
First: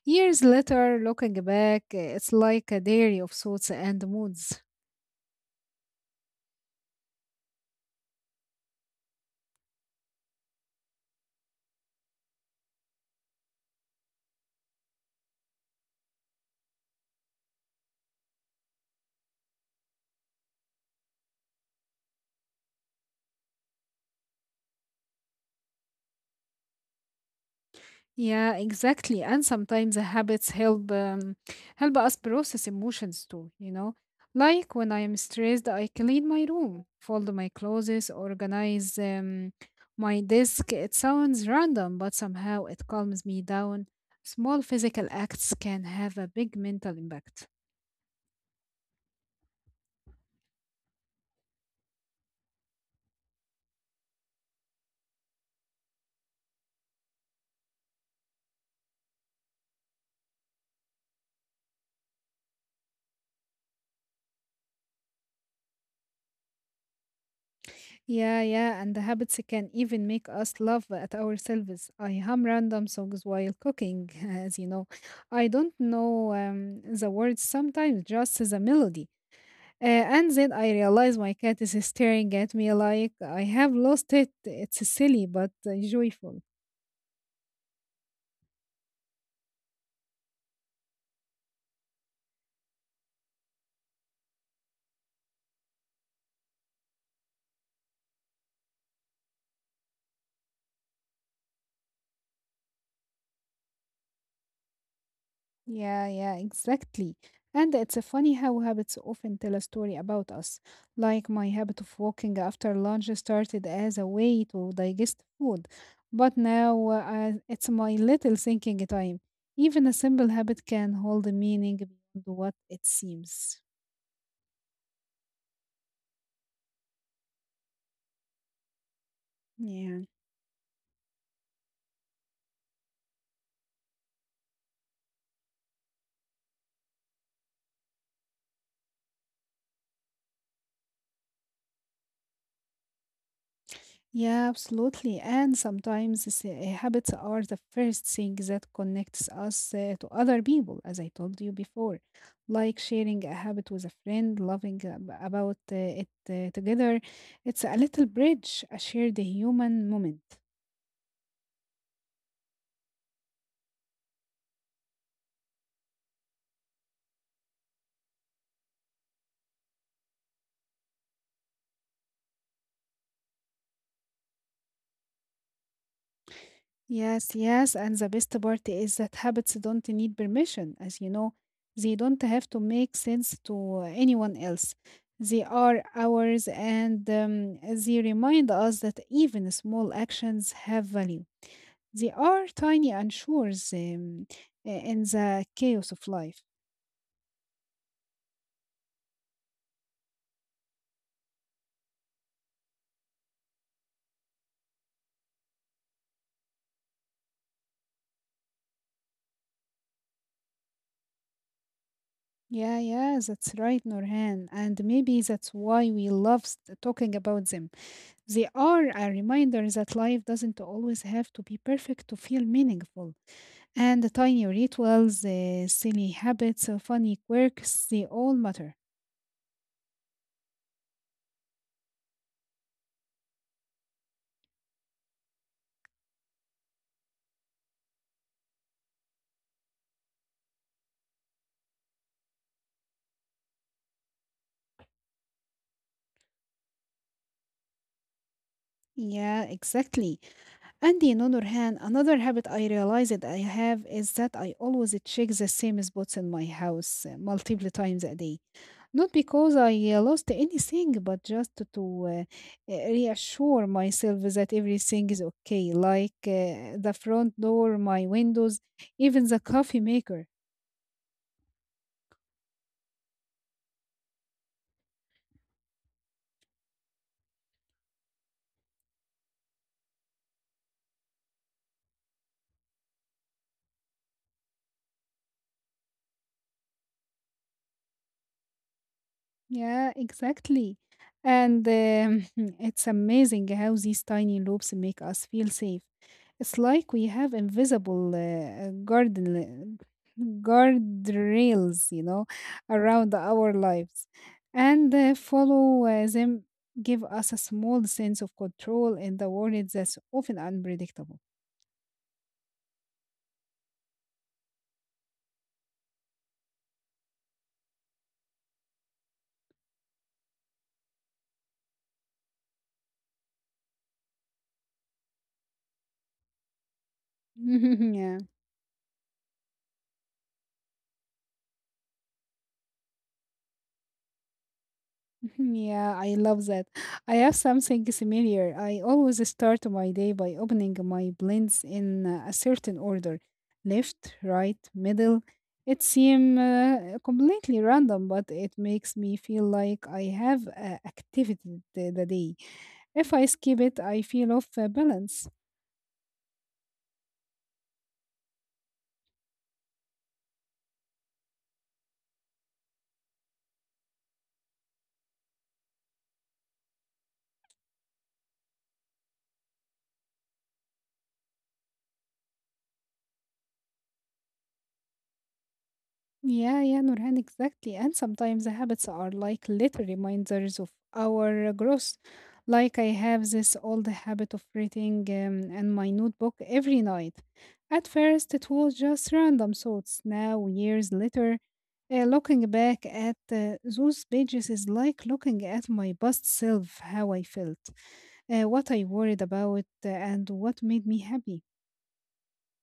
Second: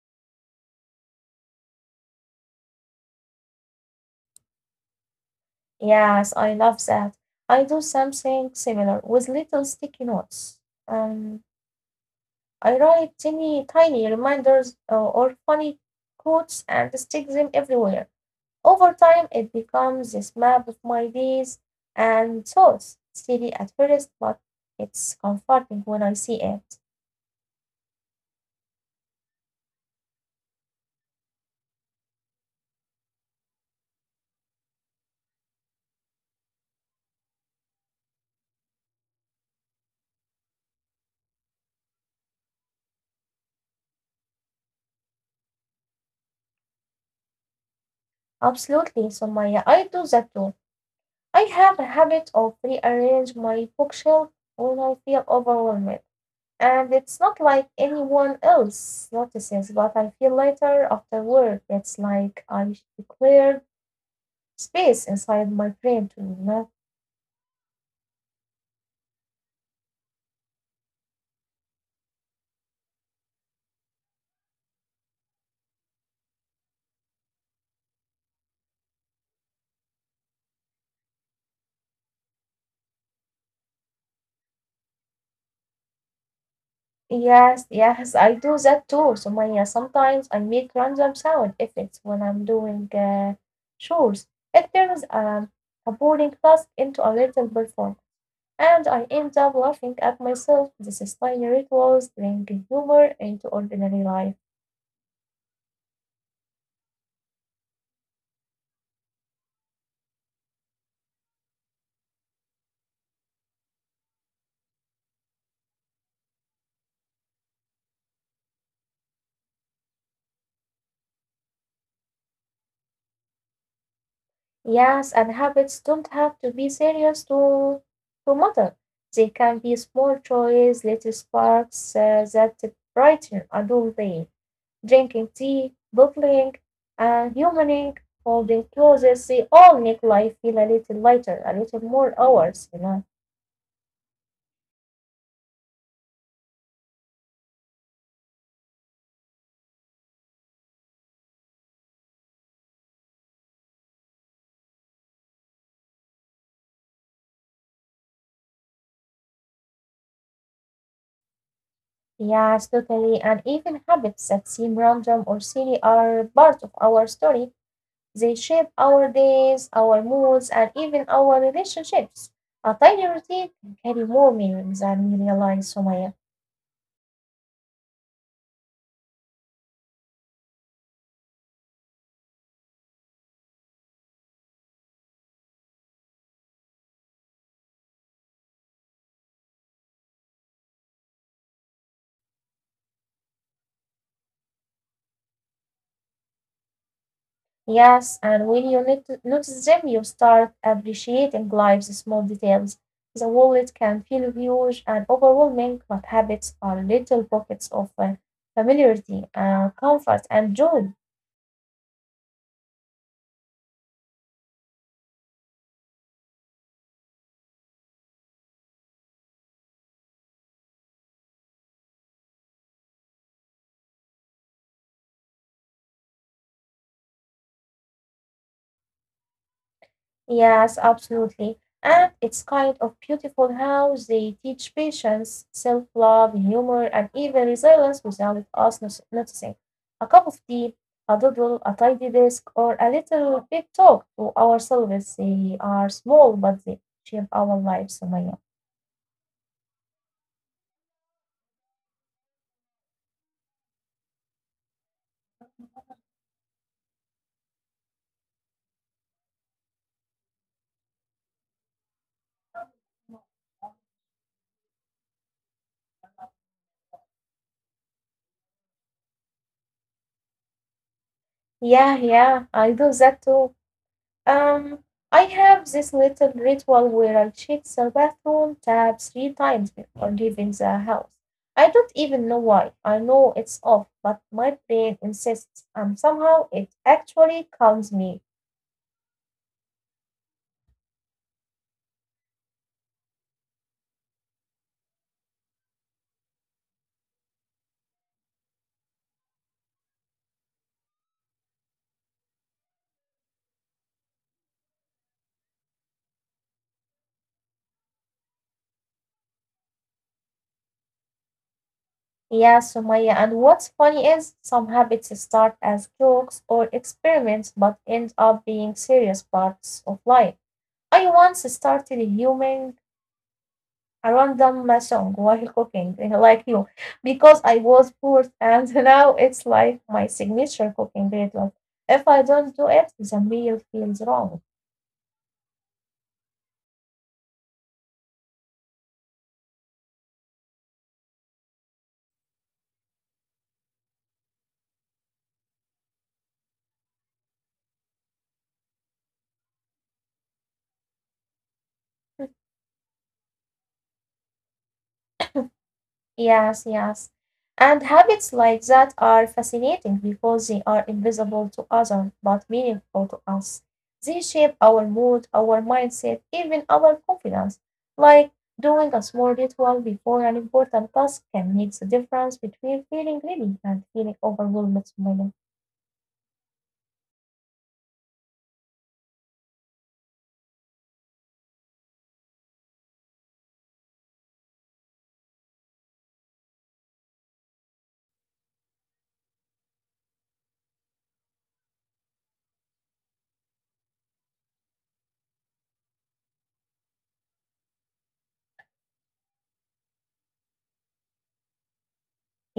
B: Years later, looking back, it's like a diary of thoughts and moods.
A: Yes, I love that. I do something similar with little sticky notes. Um, I write tiny, tiny reminders or funny quotes and stick them everywhere. Over time, it becomes this map of my days and thoughts. Silly at first, but it's comforting when I see it.
B: Yeah, exactly. And sometimes the habits help help us process emotions too, you know. Like when I am stressed, I clean my room, fold my clothes, organize my desk. It sounds random, but somehow it calms me down. Small physical acts can have a big mental impact.
A: Absolutely, Somaya. I do that too. I have a habit of rearrange my bookshelf when I feel overwhelmed, and it's not like anyone else notices, but I feel later afterward. It's like I declared space inside my brain to not
B: Yeah, yeah, and the habits can even make us laugh at ourselves. I hum random songs while cooking, as you know. I don't know the words sometimes, just the melody. And then I realize my cat is staring at me like I have lost it. It's silly but joyful.
A: yes, yes, I do that too. So Maya, sometimes I make random sound effects when I'm doing chores. It turns a boring task into a little perform, and I end up laughing at myself. This is tiny rituals bring humor into ordinary life.
B: Yeah, yeah, exactly. And it's funny how habits often tell a story about us. Like my habit of walking after lunch started as a way to digest food, but now it's my little thinking time. Even a simple habit can hold a meaning beyond what it seems.
A: Yes, and habits don't have to be serious to matter. They can be
B: Yeah.
A: small joys, little sparks that brighten a dull day, drinking tea, bubbling and humaning holding closes, they all make life feel a little lighter, a little more ours, you know.
B: Yeah, absolutely. And sometimes habits are the first thing that connects us to other people, as I told you before, like sharing a habit with a friend, loving about it together. It's a little bridge, a shared human moment.
A: Yes, totally. And even habits that seem random or silly are part of our story. They shape our days, our moods, and even our relationships. A tiny routine can carry more meaning than we realize, Sumaya.
B: Yes, yes, and the best part is that habits don't need permission, as you know, they don't have to make sense to anyone else. They are ours and they remind us that even small actions have value. They are tiny unsures in the chaos of life.
A: Yes, and when you notice them, you start appreciating life's small details. The wallet can feel huge and overwhelming, but habits are little pockets of familiarity, comfort, and joy.
B: Yeah, yeah, that's right, Norhan. And maybe that's why we love talking about them. They are a reminder that life doesn't always have to be perfect to feel meaningful. And the tiny rituals, the silly habits, funny quirks, they all matter.
A: Yes, absolutely. And it's kind of beautiful how they teach patience, self love, humor, and even resilience without us noticing. A cup of tea, a doodle, a tidy desk, or a little big talk to ourselves. They are small, but they shape our lives, Sumaya.
B: Yeah, exactly. And you know, Nurhan, another habit I realized that I have is that I always check the same spots in my house multiple times a day. Not because I lost anything, but just to reassure myself that everything is okay, like the front door, my windows, even the coffee maker.
A: Yeah, yeah, I do that too. Um, I have this little ritual where I check the bathroom tap three times before leaving the house. I don't even know why. I know it's off, but my brain insists, and somehow it actually calms me.
B: Yeah, exactly. And it's amazing how these tiny loops make us feel safe. It's like we have invisible garden guardrails, you know, around our lives. And follow them give us a small sense of control in the world that's often unpredictable.
A: Yeah, Sumaya, and what's funny is some habits start as jokes or experiments but end up being serious parts of life. I once started humming around them my song while cooking eh, like you because I was
B: yeah.
A: poor and now it's like my signature cooking ritual. If I don't do it, the meal feels wrong.
B: Yeah, I love that. I have something similar. I always start my day by opening my blends in a certain order, left, right, middle. It seems completely random, but it makes me feel like I have activity the day. If I skip it, I feel off balance.
A: Yes, yes. And habits like that are fascinating because they are invisible to others but meaningful to us. They shape our mood, our mindset, even our confidence. Like doing a small ritual before an important task can make the difference between feeling ready and feeling overwhelmed.
B: Yeah, yeah, Nurhan, exactly. And sometimes the habits are like little reminders of our growth. Like I have this old habit of writing in my notebook every night. At first, it was just random thoughts. Now, years later, looking back at those pages is like looking at my past self, how I felt, what I worried about, and what made me happy.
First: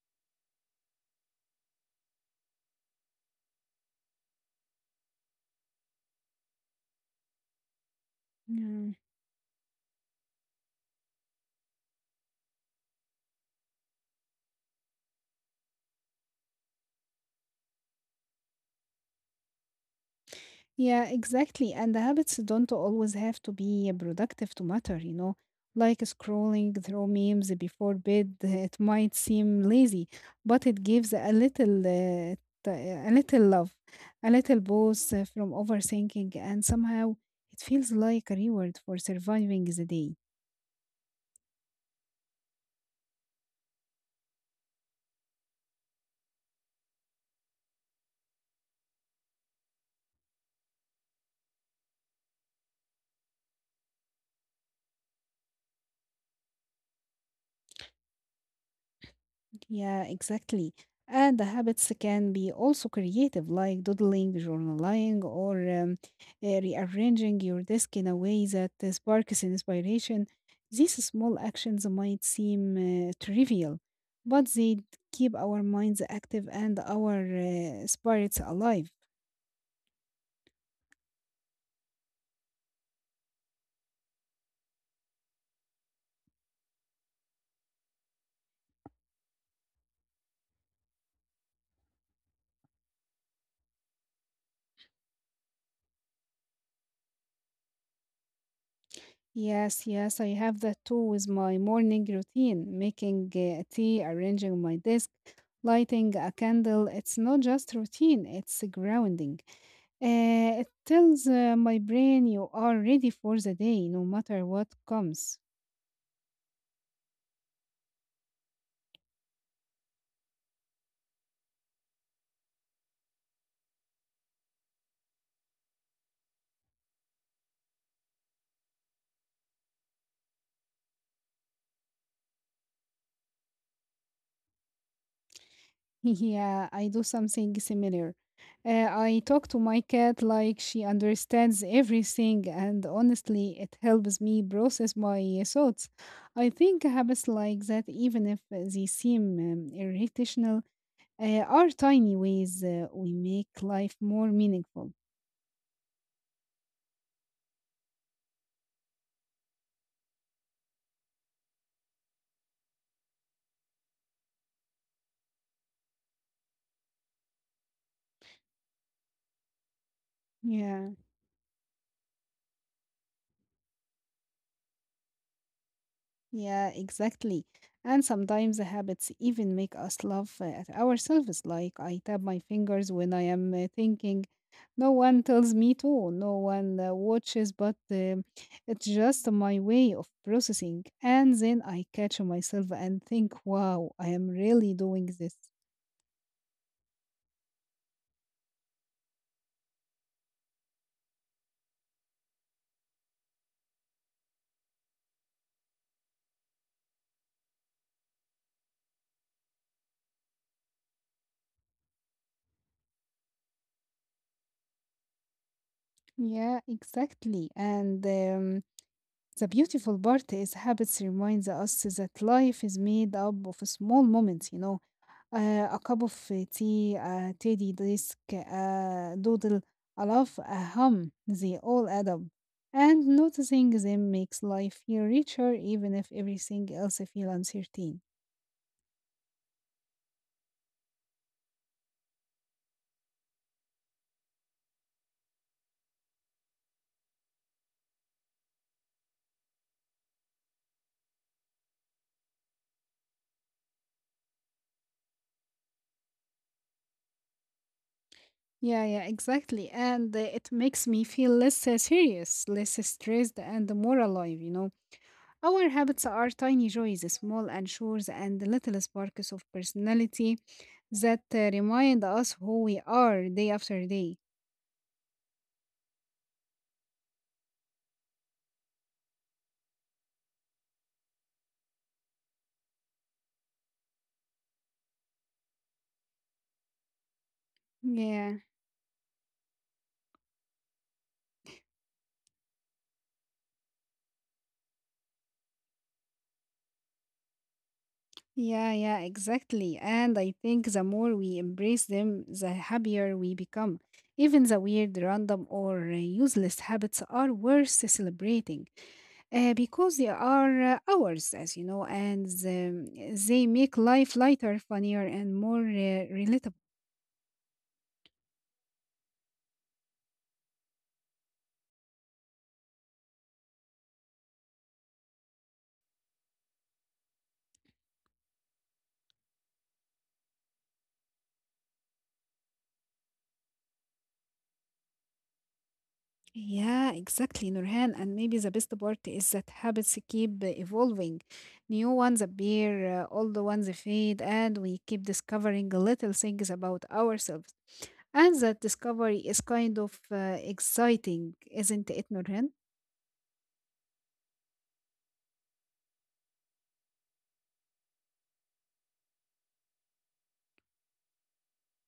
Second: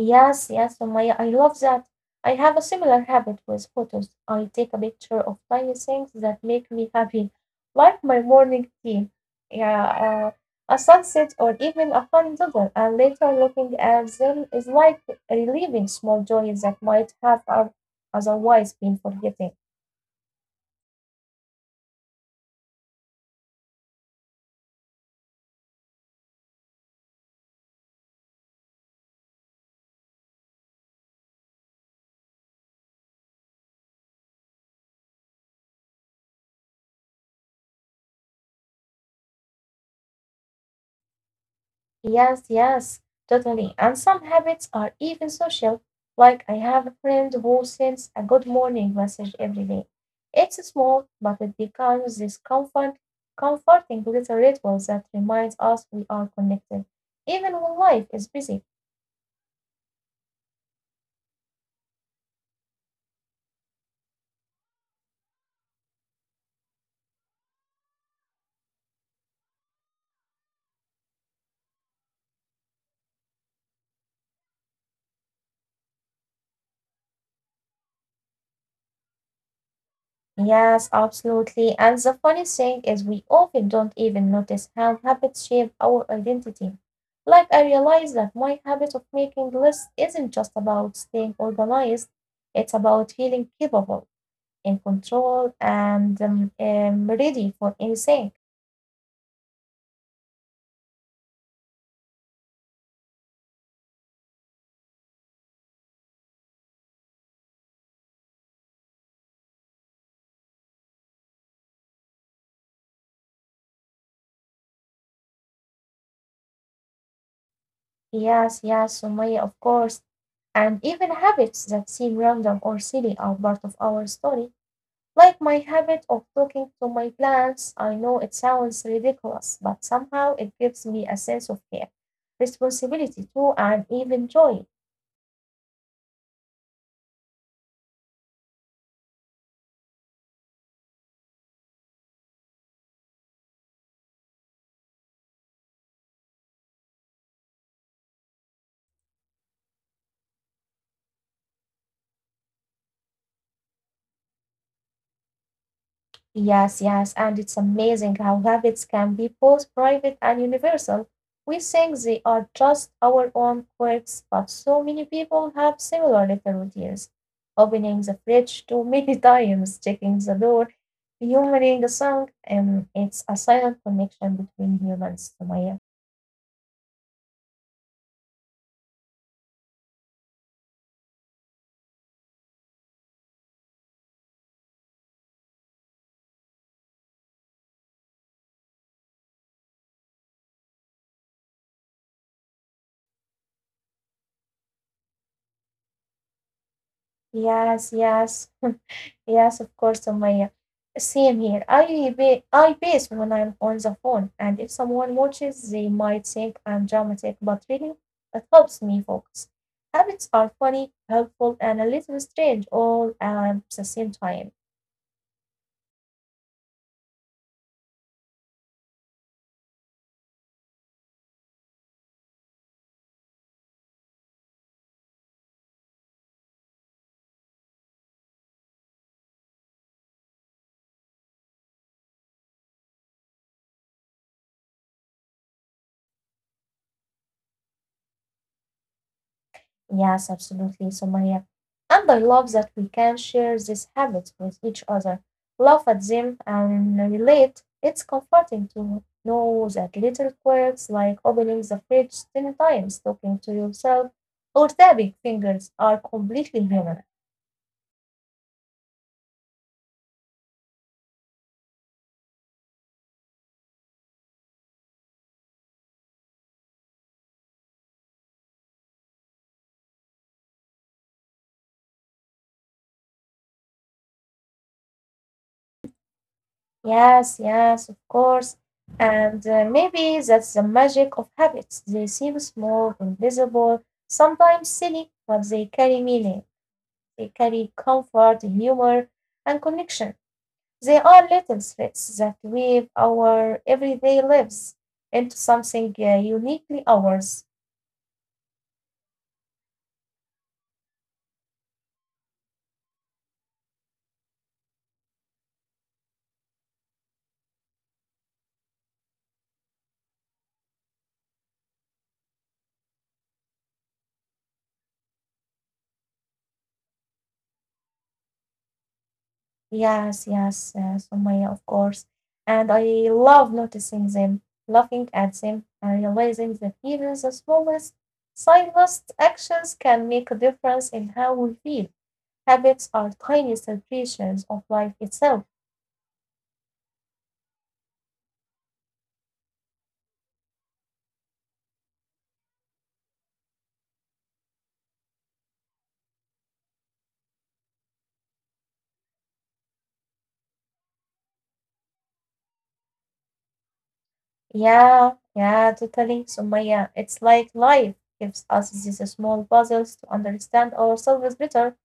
A: Yes, yes, Sumaya, I love that. I have a similar habit with photos. I take a picture of tiny things that make me happy, like my morning
B: Yeah.
A: tea, yeah, a sunset, or even a fun doodle. And later, looking at them is like relieving small joys that might have otherwise been forgotten.
B: Yeah, exactly. And the habits don't always have to be productive to matter, you know. Like scrolling through memes before bed, it might seem lazy, but it gives a little, a little love, a little boost from overthinking, and somehow it feels like a reward for surviving the day.
A: Yes, yes, totally. And some habits are even social. Like I have a friend who sends a good morning message every day. It's small, but it becomes comforting little ritual that reminds us we are connected, even when life is busy.
B: Yeah, exactly. And the habits can be also creative, like doodling, journaling, or rearranging your desk in a way that sparks inspiration. These small actions might seem trivial, but they keep our minds active and our spirits alive.
A: Yes, absolutely. And the funny thing is, we often don't even notice how habits shape our identity. Like, I realized that my habit of making lists isn't just about staying organized, it's about feeling capable, in control, and ready for anything.
B: Yes, yes, I have that too with my morning routine, making tea, arranging my desk, lighting a candle. It's not just routine, it's grounding. It tells my brain you are ready for the day, no matter what comes.
A: Yes, yes, Sumaya, of course. And even habits that seem random or silly are part of our story. Like my habit of talking to my plants, I know it sounds ridiculous, but somehow it gives me a sense of care, responsibility too, and even joy.
B: Yeah, I do something similar. I talk to my cat like she understands everything, and honestly, it helps me process my thoughts. I think habits like that, even if they seem irrational, are tiny ways we make life more meaningful.
A: Yes, yes, and it's amazing how habits can be both private and universal. We think they are just our own quirks, but so many people have similar little routines. Opening the fridge too many times, checking the door,
B: Yeah.
A: humoring a song, and it's a silent connection between humans, Sumaya.
B: Yeah, exactly. And sometimes the habits even make us laugh at ourselves. Like I tap my fingers when I am thinking. No one tells me to, no one watches, but it's just my way of processing. And then I catch myself and think, wow, I am really doing this.
A: Yes, yes, yes, of course, Sumaya. Same here. I ba I base when I'm on the phone, and if someone watches, they might think I'm dramatic, but really, it helps me focus. Habits are funny, helpful, and a little strange all at the same time.
B: Yeah, exactly. And the beautiful part is habits reminds us that life is made up of small moments, you know. A آآ of tea a teddy desk, a doodle, a laugh, a hum, they all add up. And noticing them makes life feel richer even if everything else feels uncertain.
A: Yes, absolutely. So, and I love that we can share these habits with each other, laugh at them, and relate. It's comforting to know that little quirks like opening the fridge 10 times, talking to yourself, or tapping fingers are completely human.
B: Yeah, yeah, exactly. And it makes me feel less serious, less stressed, and more alive, you know. Our habits are tiny joys, small anchors, and little sparks of personality that remind us who we are day after day.
A: Yes, yes, of course. And maybe that's the magic of habits. They seem small, invisible, sometimes silly, but they carry meaning. They carry
B: Yeah.
A: comfort, humor, and connection. They are little threads that weave our everyday lives into something uniquely ours.
B: Yeah, yeah, exactly. And I think the more we embrace them, the happier we become. Even the weird, random, or useless habits are worth celebrating because they are ours, as you know, and they make life lighter, funnier, and more relatable.
A: Yes, yes, Sumaya, of course. And I love noticing them, laughing at them, and realizing that even the smallest, silent actions can make a difference in how we feel. Habits are tiny celebrations of life itself.
B: Yeah, exactly, Nurhan. And maybe the best part is that habits keep evolving. New ones appear, old ones fade, and we keep discovering little things about ourselves. And that discovery is kind of exciting, isn't it, Nurhan?
A: Yeah, yeah, totally. So, Maya, it's like life gives us these small puzzles to understand ourselves better.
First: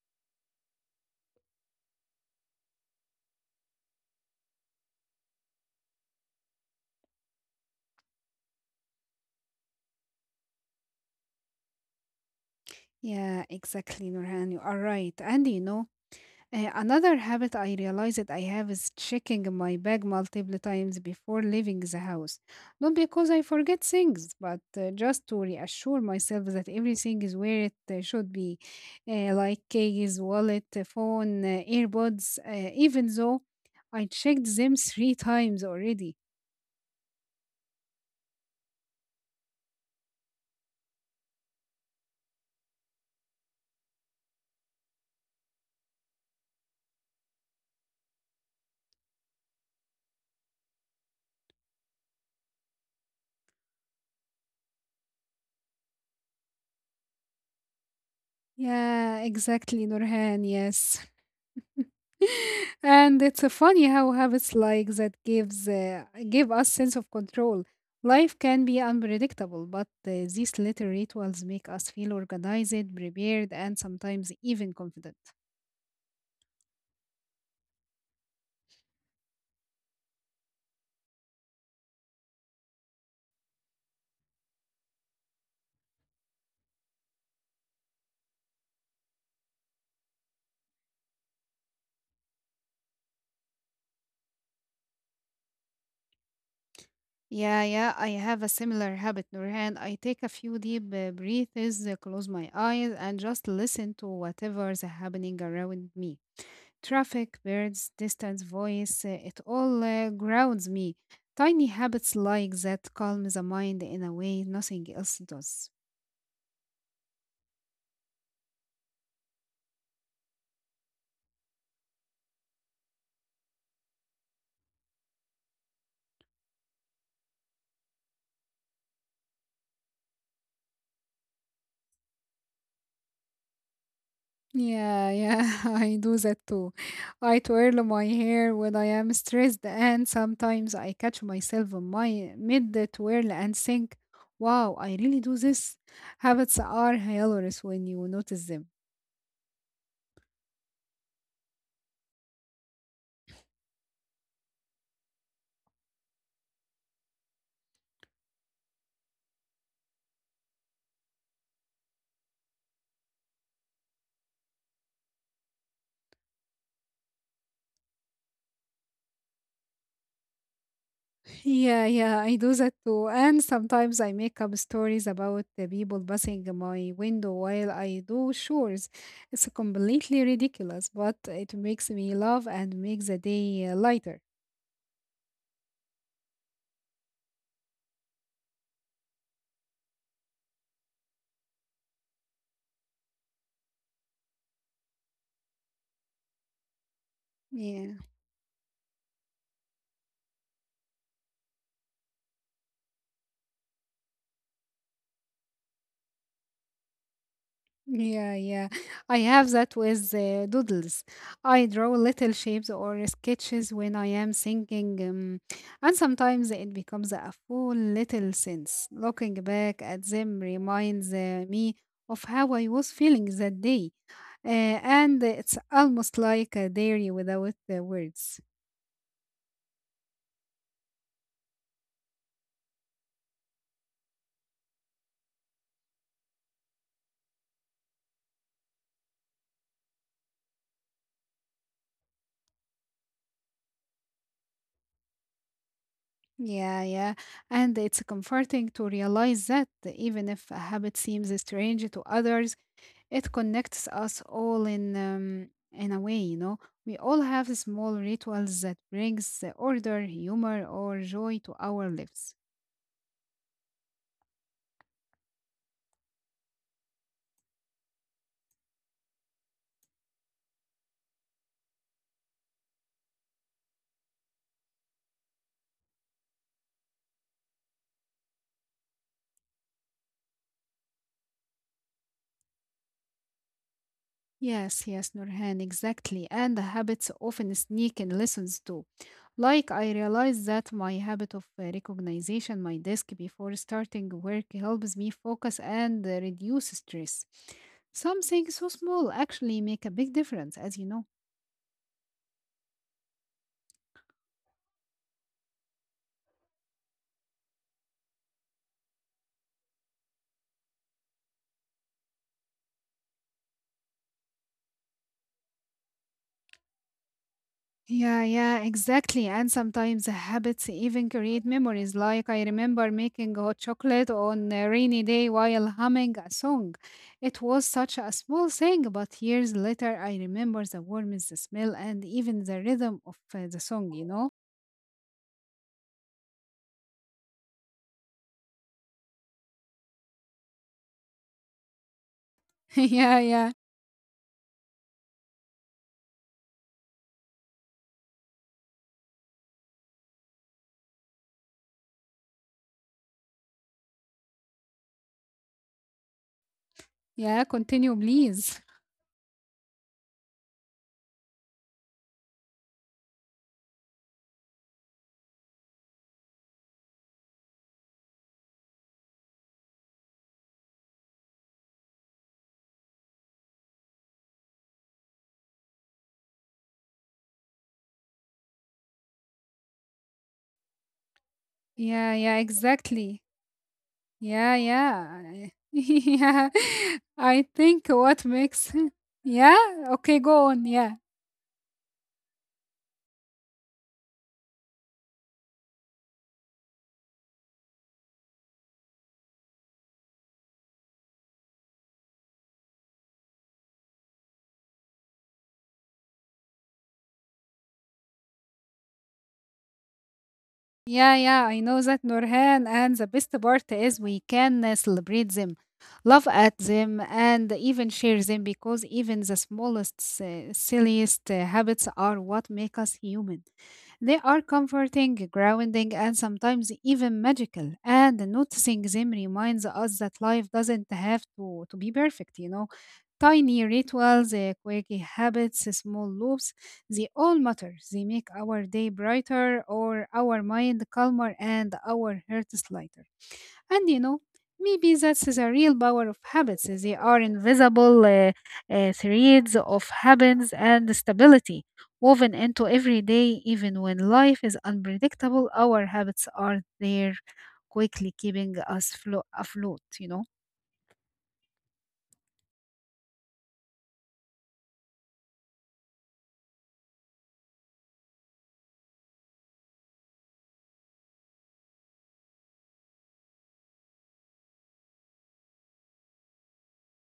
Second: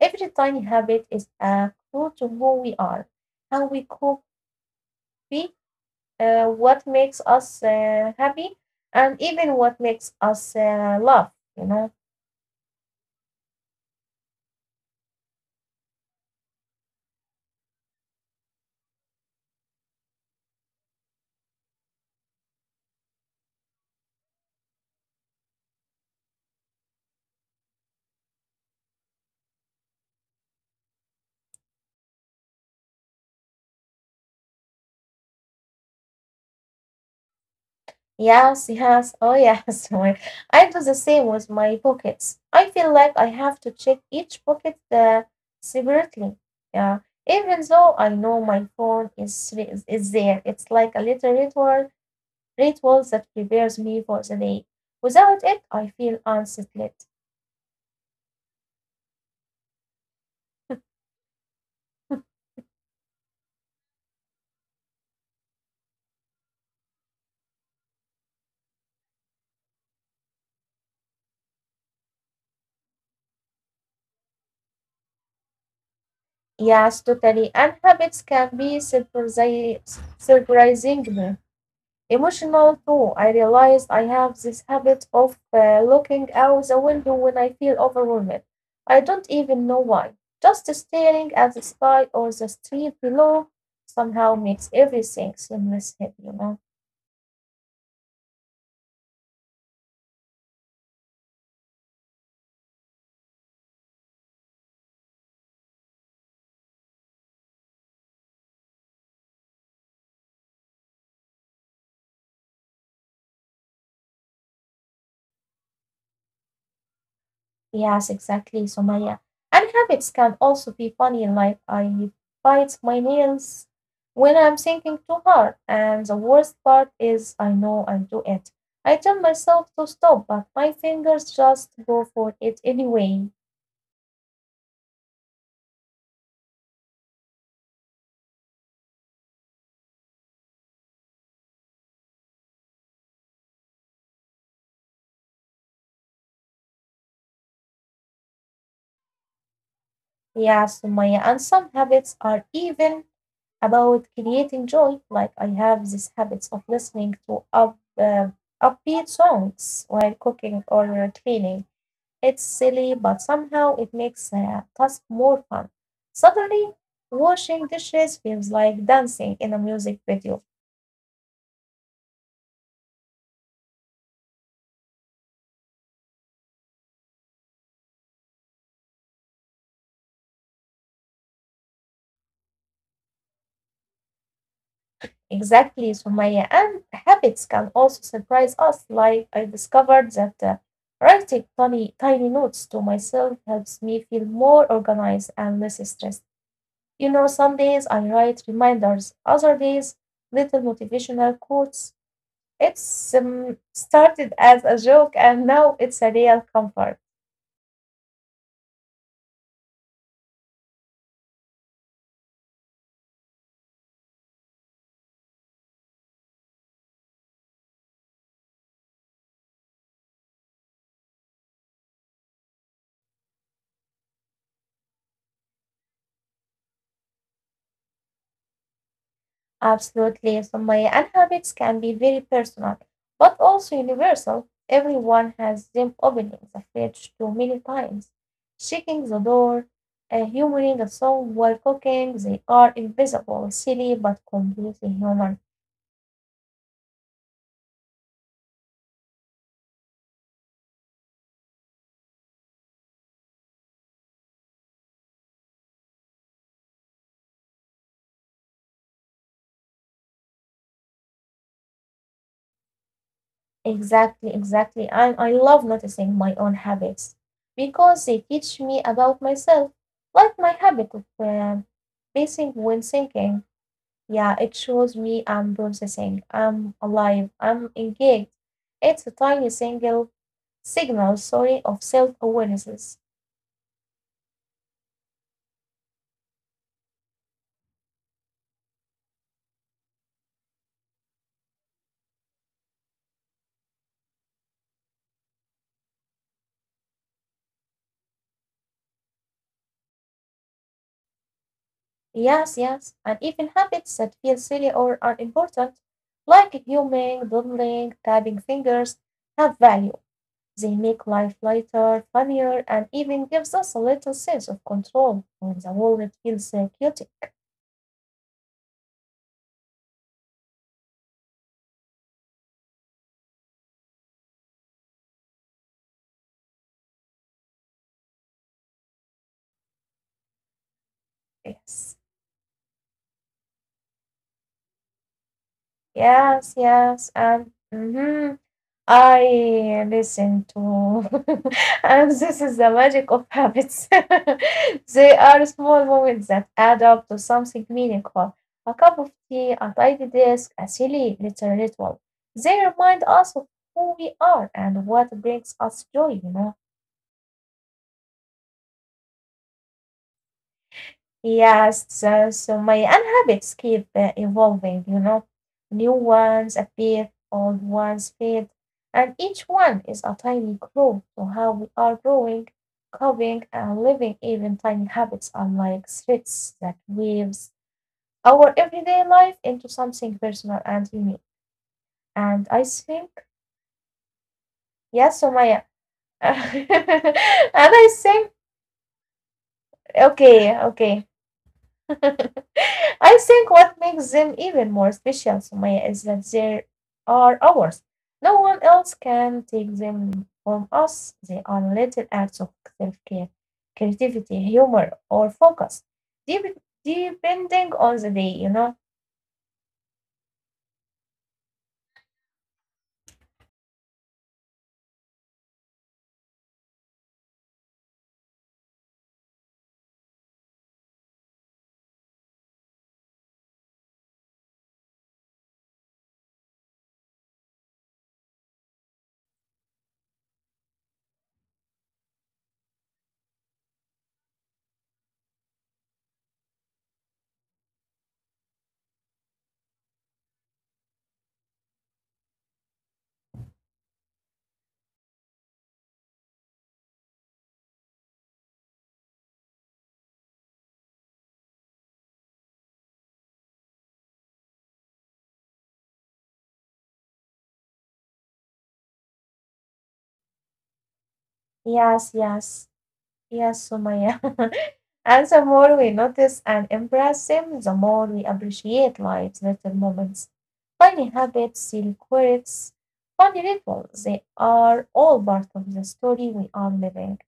A: Every tiny habit is a clue to who we are, how we cope, be, what makes us happy, and even what makes us laugh, you know.
B: Yeah, exactly, Nurhan. You are right. And you know, another habit I realized I have is checking my bag multiple times before leaving the house. Not because I forget things, but just to reassure myself that everything is where it should be, like keys, wallet, phone, earbuds, even though I checked them three times already.
A: Yes, yes, oh yes. I do the same with my pockets. I feel like I have to check each pocket separately. Yeah, even though I know my phone is there, it's like a little ritual that prepares me for the day. Without it, I feel unsettled.
B: Yeah, exactly, Nurhan, yes. And it's funny how habits like that give us sense of control. Life can be unpredictable, but these little rituals make us feel organized, prepared, and sometimes even confident.
A: Yes, totally. And habits can be surprisingly emotional too. I realized I have this habit of looking out the window when I feel overwhelmed. I don't even know why. Just staring at the sky or the street below somehow makes everything seems heavy, you know.
B: Yeah, yeah, I have a similar habit, Nurhan. I take a few deep breaths, close my eyes, and just listen to whatever's happening around me. Traffic, birds, distance, voice, it all grounds me. Tiny habits like that calm the mind in a way nothing else does.
A: Yes, exactly, Somaya. And habits can also be funny, like I bite my nails when I'm thinking too hard. And the worst part is I know I do it. I tell myself to stop, but my fingers just go for it anyway.
B: Yeah, yeah, I do that too. I twirl my hair when I am stressed, and sometimes I catch myself in my mid twirl and think, wow, I really do this. Habits are hilarious when you notice them.
A: Yes, Somaya. And some habits are even about creating joy. Like I have these habits of listening to upbeat songs while cooking or cleaning. It's silly, but somehow it makes the task more fun. Suddenly, washing dishes feels like dancing in a music video.
B: Yeah, yeah, I do that too. And sometimes I make up stories about the people passing my window while I do chores. It's completely ridiculous, but it makes me laugh and makes the day lighter.
A: Exactly, Sumaya. And habits can also surprise us. Like I discovered that writing tiny, tiny notes to myself helps me feel more organized and less stressed. You know, some days I
B: Yeah.
A: write reminders, other days, little motivational quotes. It's started as a joke and now it's a real comfort.
B: Yeah, yeah. I have that with doodles. I draw little shapes or sketches when I am thinking, and sometimes it becomes a full little sense. Looking back at them reminds me of how I was feeling that day, and it's almost like a diary without the words.
A: Absolutely, So my and habits can be very personal, but also universal. Everyone has them opening the fridge too many times, shaking the door, humoring a song while cooking. They are invisible, silly, but completely human.
B: Yeah, yeah. And it's comforting to realize that even if a habit seems strange to others, it connects us all in a way, you know. We all have small rituals that brings the order, humor, or joy to our lives.
A: Exactly, exactly. And I love noticing my own habits because they teach me about myself, like my habit of pacing when thinking. Yeah, it shows me I'm processing, I'm alive, I'm engaged. It's a tiny single signal, sorry, of self awarenesses.
B: Yes, yes, Nurhan, exactly. And the habits often sneak in lessons too. Like I realized that my habit of recognition my desk before starting work helps me focus and reduce stress. Something so small actually make a big difference, as you know.
A: Yes, yes, and even habits that feel silly or unimportant, like humming, doodling, tapping fingers, have value. They make life lighter, funnier, and even gives us a little sense of control when the world feels chaotic.
B: Yeah, yeah, exactly. And sometimes the habits even create memories. Like I remember making hot chocolate on a rainy day while humming a song. It was such a small thing, but years later I remember the warmth, the smell,
A: Yes.
B: and even the rhythm of the song, you know?
A: Yes, yes, and I listen to, and this is the magic of
B: Yeah, yeah,
A: habits. They are small moments that add up to something meaningful. A cup of tea, a tidy desk, a silly little ritual. They remind us of who we are and what brings us joy, you know.
B: yeah. Continue, please.
A: Yes, so, so my and habits keep evolving, you know. New ones appear, old ones fade, and each one is a tiny clue to how we are growing, coping, and living. Even tiny habits are like threads that weaves our everyday life into something personal and unique.
B: Yeah,
A: And
B: yeah,
A: I think,
B: exactly. Yeah,
A: yes, Somaya.
B: yeah.
A: And
B: Yeah, I
A: I
B: think
A: think,
B: what makes. Yeah, okay,
A: okay,
B: go on.
A: okay.
B: Yeah.
A: I think what makes them even more special, Sumaya, is that they are ours. No one else can take them from us. They are little acts of self care, creativity, humor, or focus, dep- depending on the day, you know?
B: Yeah, yeah, I know that Nurhan, and the best part is we can celebrate them, laugh at them, and even share them because even the smallest, silliest habits are what make us human. They are comforting, grounding, and sometimes even magical. And noticing them reminds us that life doesn't have to be perfect, you know. Tiny rituals, quirky habits, small loops, they all matter. They make our day brighter or our mind calmer and our hearts lighter. And you know, maybe that's the real power of habits. They are invisible threads of habits and stability woven into every day, even when life is unpredictable. Our habits are there quickly, keeping us afloat, you know.
A: Yes, yes. Yes, Sumaya. And the more we notice and embrace them, the more we appreciate life's little moments. Tiny habits, silly quirks, funny rituals, they are all part of the story we are living.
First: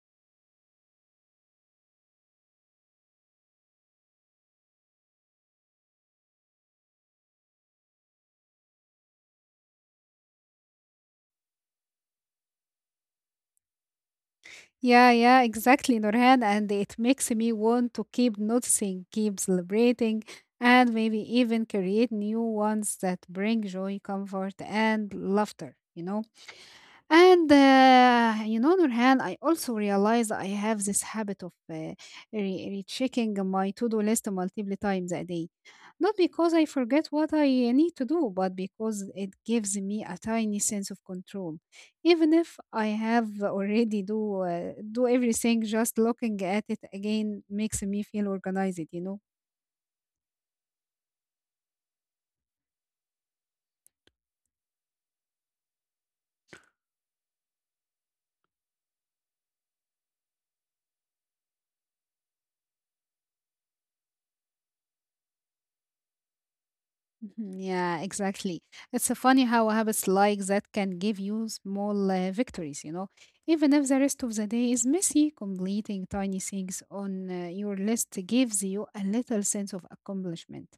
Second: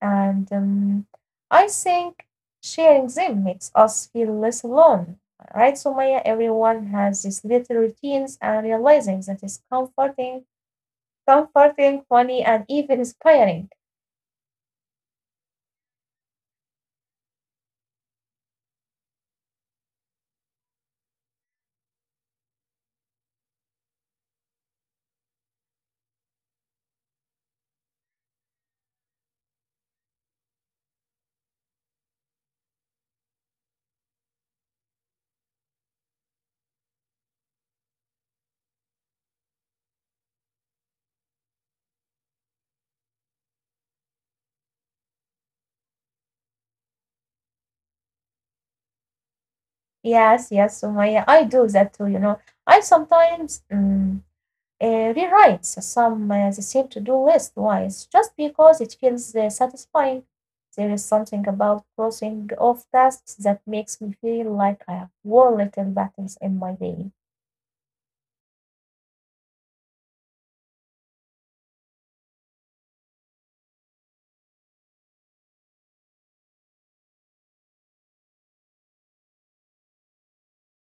A: And I think sharing them makes us feel less alone. Right, Sumaya? Everyone has these little routines and realizing that is comforting, funny, and even inspiring.
B: Yeah, yeah, exactly, Nurhan. And it makes me want to keep noticing, keep celebrating, and maybe even create new ones that bring joy, comfort, and laughter, you know? And you know, Nurhan, I also realize I have this habit of rechecking my to-do list multiple times a day. Not because I forget what I need to do, but because it gives me a tiny sense of control. Even if I have already do everything, just looking at it again makes me feel organized, you know.
A: Yes, yes, Sumaya, I do that too, you know. I sometimes rewrite some the same to-do list once just because it feels satisfying. There is something about crossing off tasks that makes me feel like I have won little battles in my day.
B: Mhm. Yeah, exactly. It's so funny how habits like that can give you small victories, you know. Even if the rest of the day is messy, completing tiny things on your list gives you a little sense of accomplishment.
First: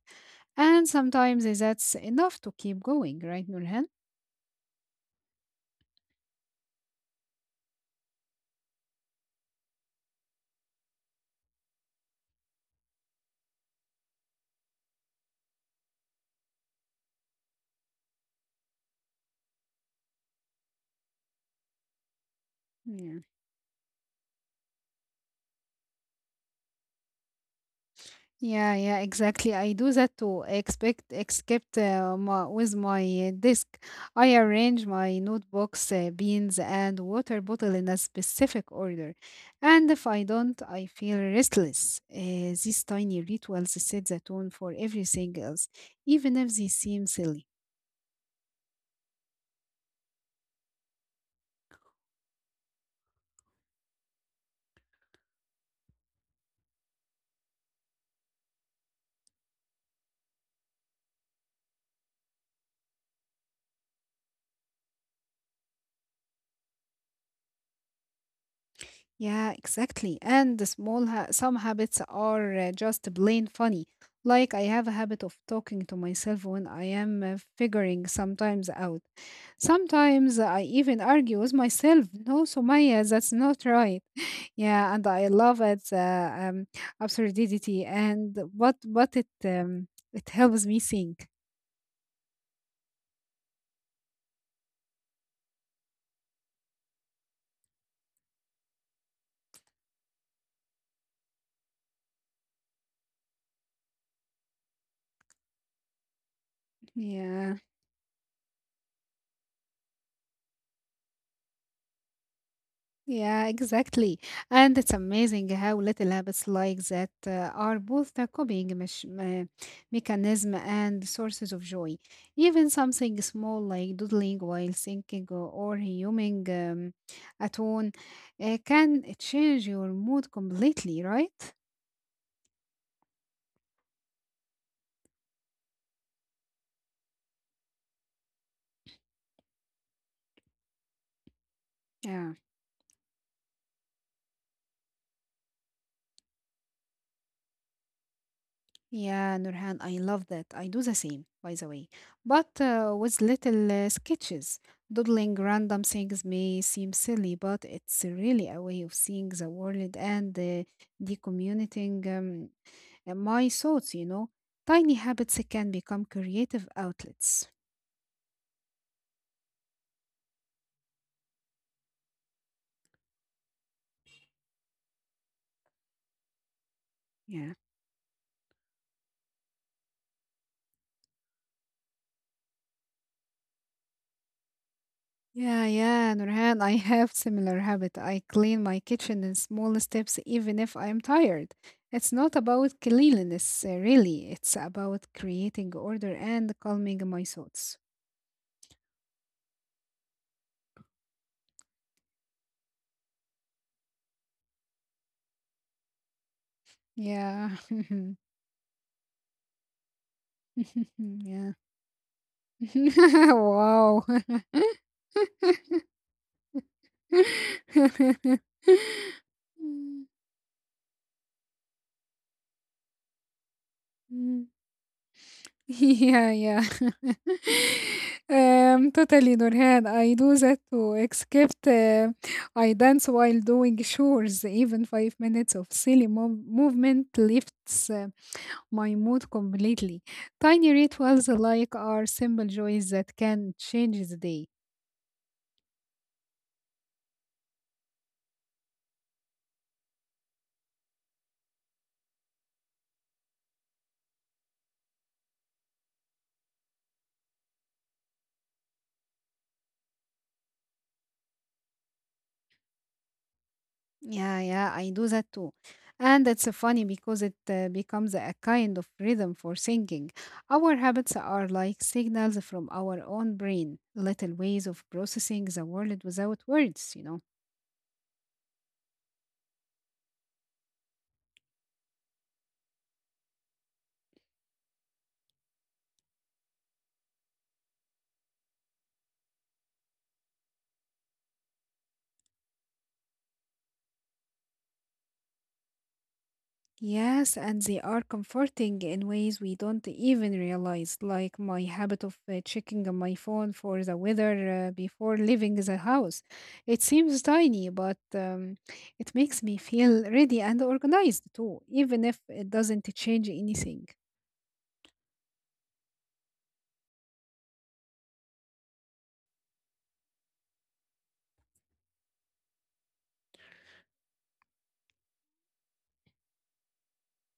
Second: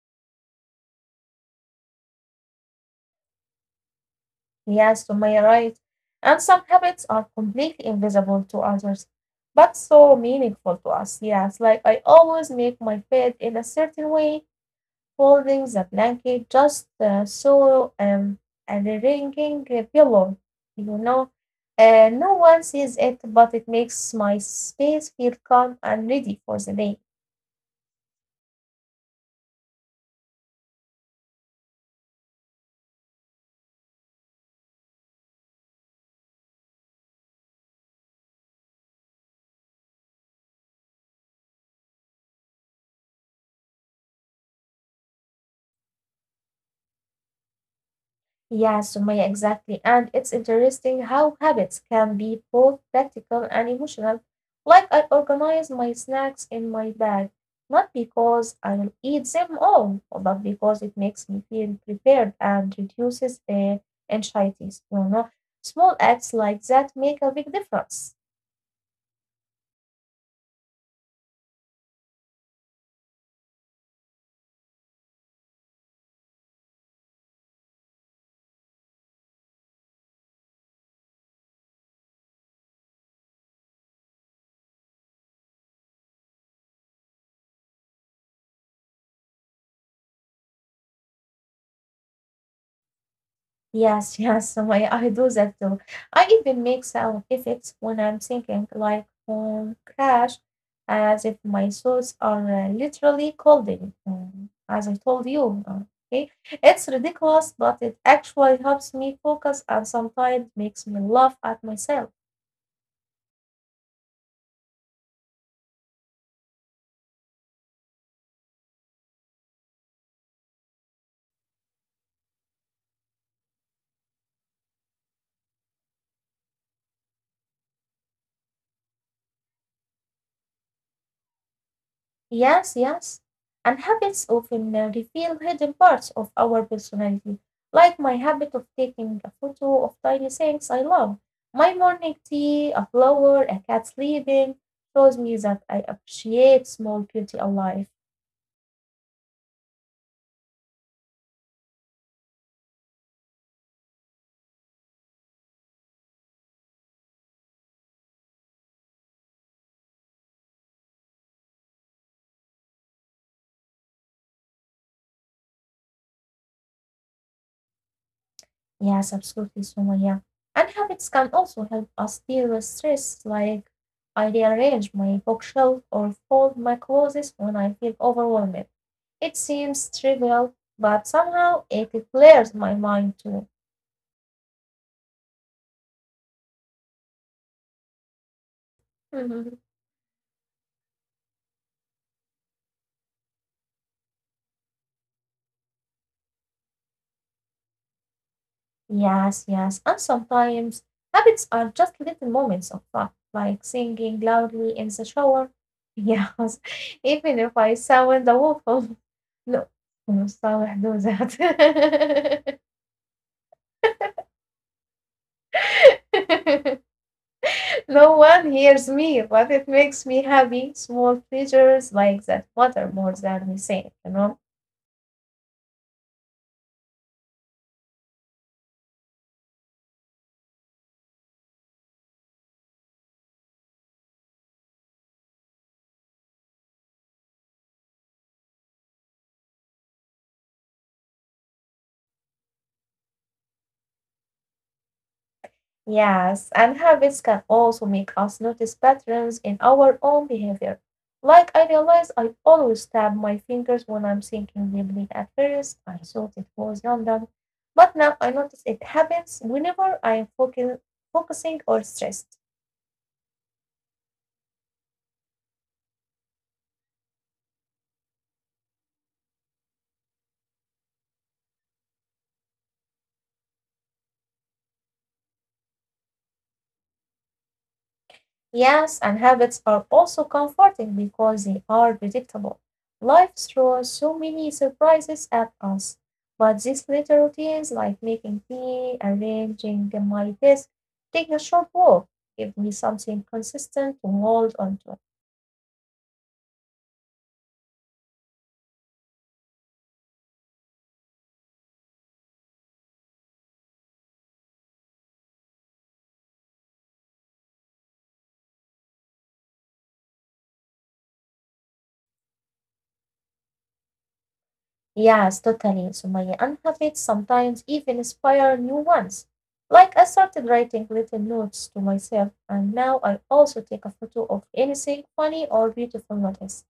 B: And sometimes that's enough to keep going, right, Nurhan?
A: Yes, Sumaya, right. And some habits are completely invisible to others, but so meaningful to us. Yes, like I always make my bed in a certain way, holding the blanket just so and a ringing a pillow, you know. No one sees it,
B: Yeah,
A: but it makes my space feel calm and ready for the day.
B: yeah, yeah, exactly. I do that too. Except with my disk, I arrange my notebooks, beans, and water bottle in a specific order. And if I don't, I feel restless. These tiny rituals set the tone for everything else, even if they seem silly.
A: Yeah, Sumaya, exactly. And it's interesting how habits can be both practical and emotional. Like I organize my snacks in my bag, not because I will eat them all, but because it makes me feel prepared and reduces anxieties. You know, small acts like that make a big difference.
B: Yeah, exactly. And the small ha some habits are just plain funny. Like I have a habit of talking to myself when I am figuring sometimes out. Sometimes I even argue with myself. No, Sumaya, that's not right. Yeah, and I love it, absurdity and what it it helps me think.
A: Yes, yes, I do that too. I even make sound effects when I'm thinking, like crash, as if my thoughts are literally coding, as I told you. Okay, it's
B: Yeah.
A: ridiculous, but it actually helps me focus and sometimes makes me laugh at myself.
B: Yeah, exactly. And it's amazing how little habits like that are both the mechanism and sources of joy. Even something small like doodling while thinking or humming a tune can change your mood completely, right?
A: Yes, yes. And habits often reveal hidden parts of our personality, like my habit of taking a photo of tiny things I love. My morning
B: Yeah.
A: tea, a flower, a cat sleeping, shows me that I appreciate small beauty of life.
B: Yeah, Nurhan, I love that. I do the same, by the way. But with little sketches, doodling random things may seem silly, but it's really a way of seeing the world and decommuting my thoughts, you know. Tiny habits can become creative outlets.
A: Yes, absolutely, Sumaya. And habits can also help us deal with stress, like I rearrange my bookshelf or fold my
B: Yeah.
A: clothes when I feel overwhelmed. It seems trivial, but somehow it clears my mind too.
B: Yeah, yeah, Nurhan, I have similar habit. I clean my kitchen in small steps
A: Mhm.
B: even if I am tired. It's not about cleanliness, really. It's about creating order and calming my thoughts.
A: Yes, yes, and sometimes habits are just little moments of fun, like singing loudly in the shower. Yes,
B: Yeah.
A: even if I sound awful. No, no, صالح,
B: Yeah.
A: do that.
B: Wow.
A: No one hears me,
B: Mm,
A: but it makes me happy. Small pleasures like that matter more than we
B: mm.
A: say, you know.
B: Yeah, yeah. Totally, Nurhan. I do that too, except I dance while doing chores. Even five minutes of silly movement lifts my mood completely. Tiny rituals like are simple joys that can change the day.
A: Yes, and habits can also make us notice patterns in our own behavior. Like I realize I always tap my fingers when I'm thinking deeply. At first, I thought it was random, but now I notice it happens whenever I'm focusing or stressed.
B: Yeah, yeah, I do that too. And it's funny because it becomes a kind of rhythm for thinking. Our habits are like signals from our own brain, little ways of processing the world without words, you know.
A: Yes, and habits are also comforting because they are predictable. Life throws so many surprises at us, but these little routines like making tea, arranging my desk, taking a short walk, give me something consistent to hold on to.
B: Yes, and they are comforting in ways we don't even realize, like my habit of checking on my phone for the weather before leaving the house. It seems tiny, but it makes me feel ready and organized too, even if it doesn't change anything.
A: Yes, totally. So my habits sometimes even inspire new ones. Like I started writing little notes to myself, and now I also take a photo of anything funny or beautiful notice.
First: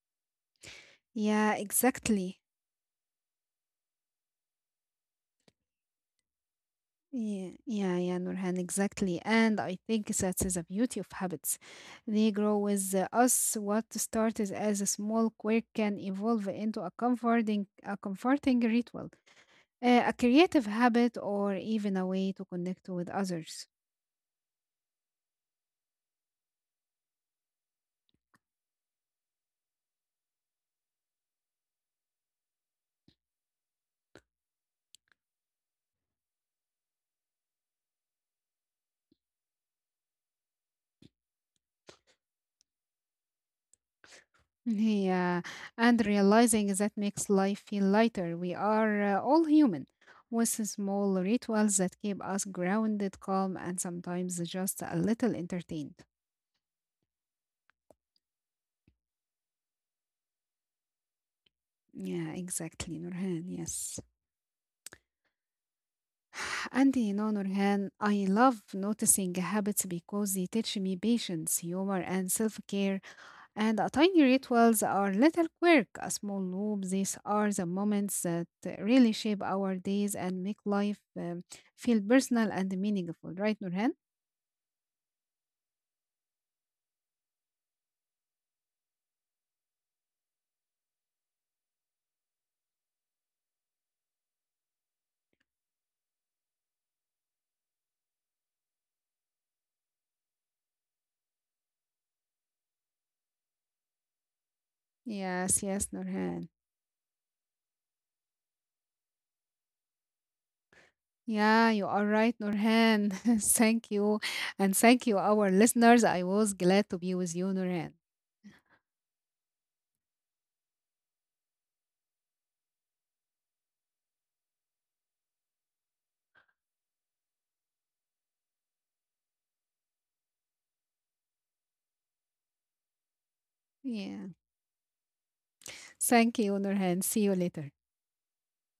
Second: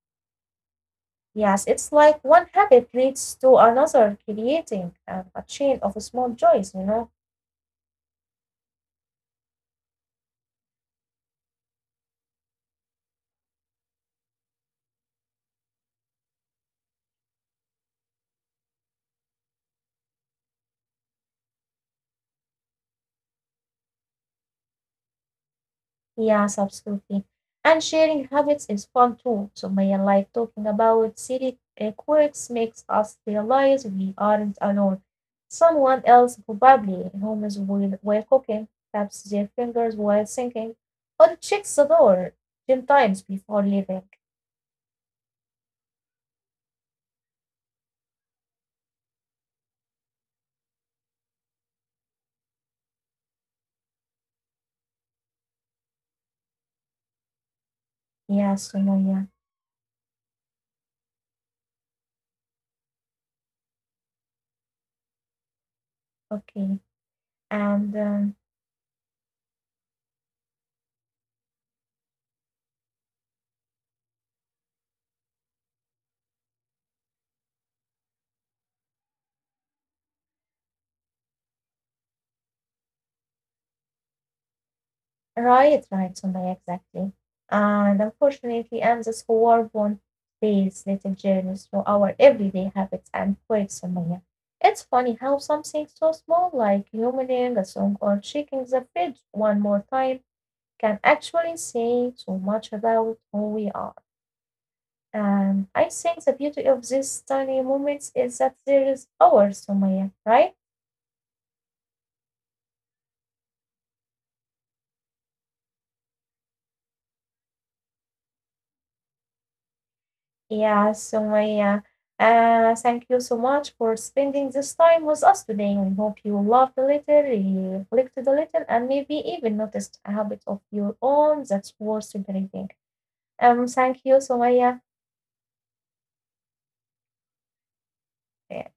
B: Yeah,
A: Yes, it's like
B: exactly.
A: one habit leads to another, creating a chain of small joys, you know?
B: Yeah, yeah, yeah, Nurhan, exactly. And I think that is the beauty of habits. They grow with us. What started as a small quirk can evolve into a comforting ritual, a creative habit, or even a way to connect with others.
A: Yes, absolutely. And sharing habits is fun too. So, Maya, like talking about silly quirks makes us realize we aren't alone. Someone else, probably in homes while cooking, taps their fingers while thinking, or checks the door 10 times before leaving.
B: Yeah, and realizing that makes life feel lighter. We are all human with small rituals that keep us grounded, calm, and sometimes just a little entertained.
A: Yes, so Maya.
B: Yeah, exactly, Nurhan. Yes.
A: Okay.
B: And you know, Nurhan,
A: And
B: I love noticing habits because they teach me patience, humor, and self care. And a tiny rituals are little quirk, a small loop. These are the moments that really shape our days and make life feel personal and meaningful, right, Nurhan?
A: right, right, Sumaya, exactly. And unfortunately, AMSA's war won't these little journeys through our everyday habits and quirks, Sumaya. It's funny how something so small like humming a song or checking the fridge one more time can actually say so much about who we are.
B: Yes,
A: And
B: yes,
A: I think the
B: Nurhan.
A: beauty of these tiny moments is that there is ours, Sumaya, right?
B: Yeah, you are right, Nurhan. Thank you. And thank you, our listeners. I was glad to be with you, Nurhan.
A: Yeah, so Maya, thank you so much for spending this time with us today. We hope you loved a little, reflected a little, and maybe even noticed a habit of your own that's worth celebrating. Thank you,
B: Yeah.
A: so Maya.
B: Thank you, Nurhan. See you later.
A: Yeah,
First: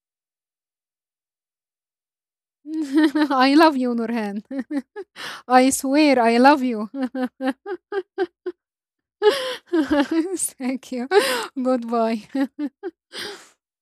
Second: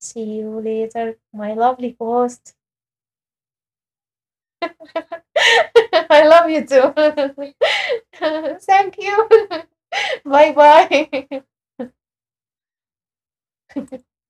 A: see you later, my lovely host.
B: I love you, Nurhan. I swear
A: I
B: I
A: love
B: love
A: you
B: you.
A: too. Thank you. Bye
B: Thank you.
A: bye.
B: Goodbye.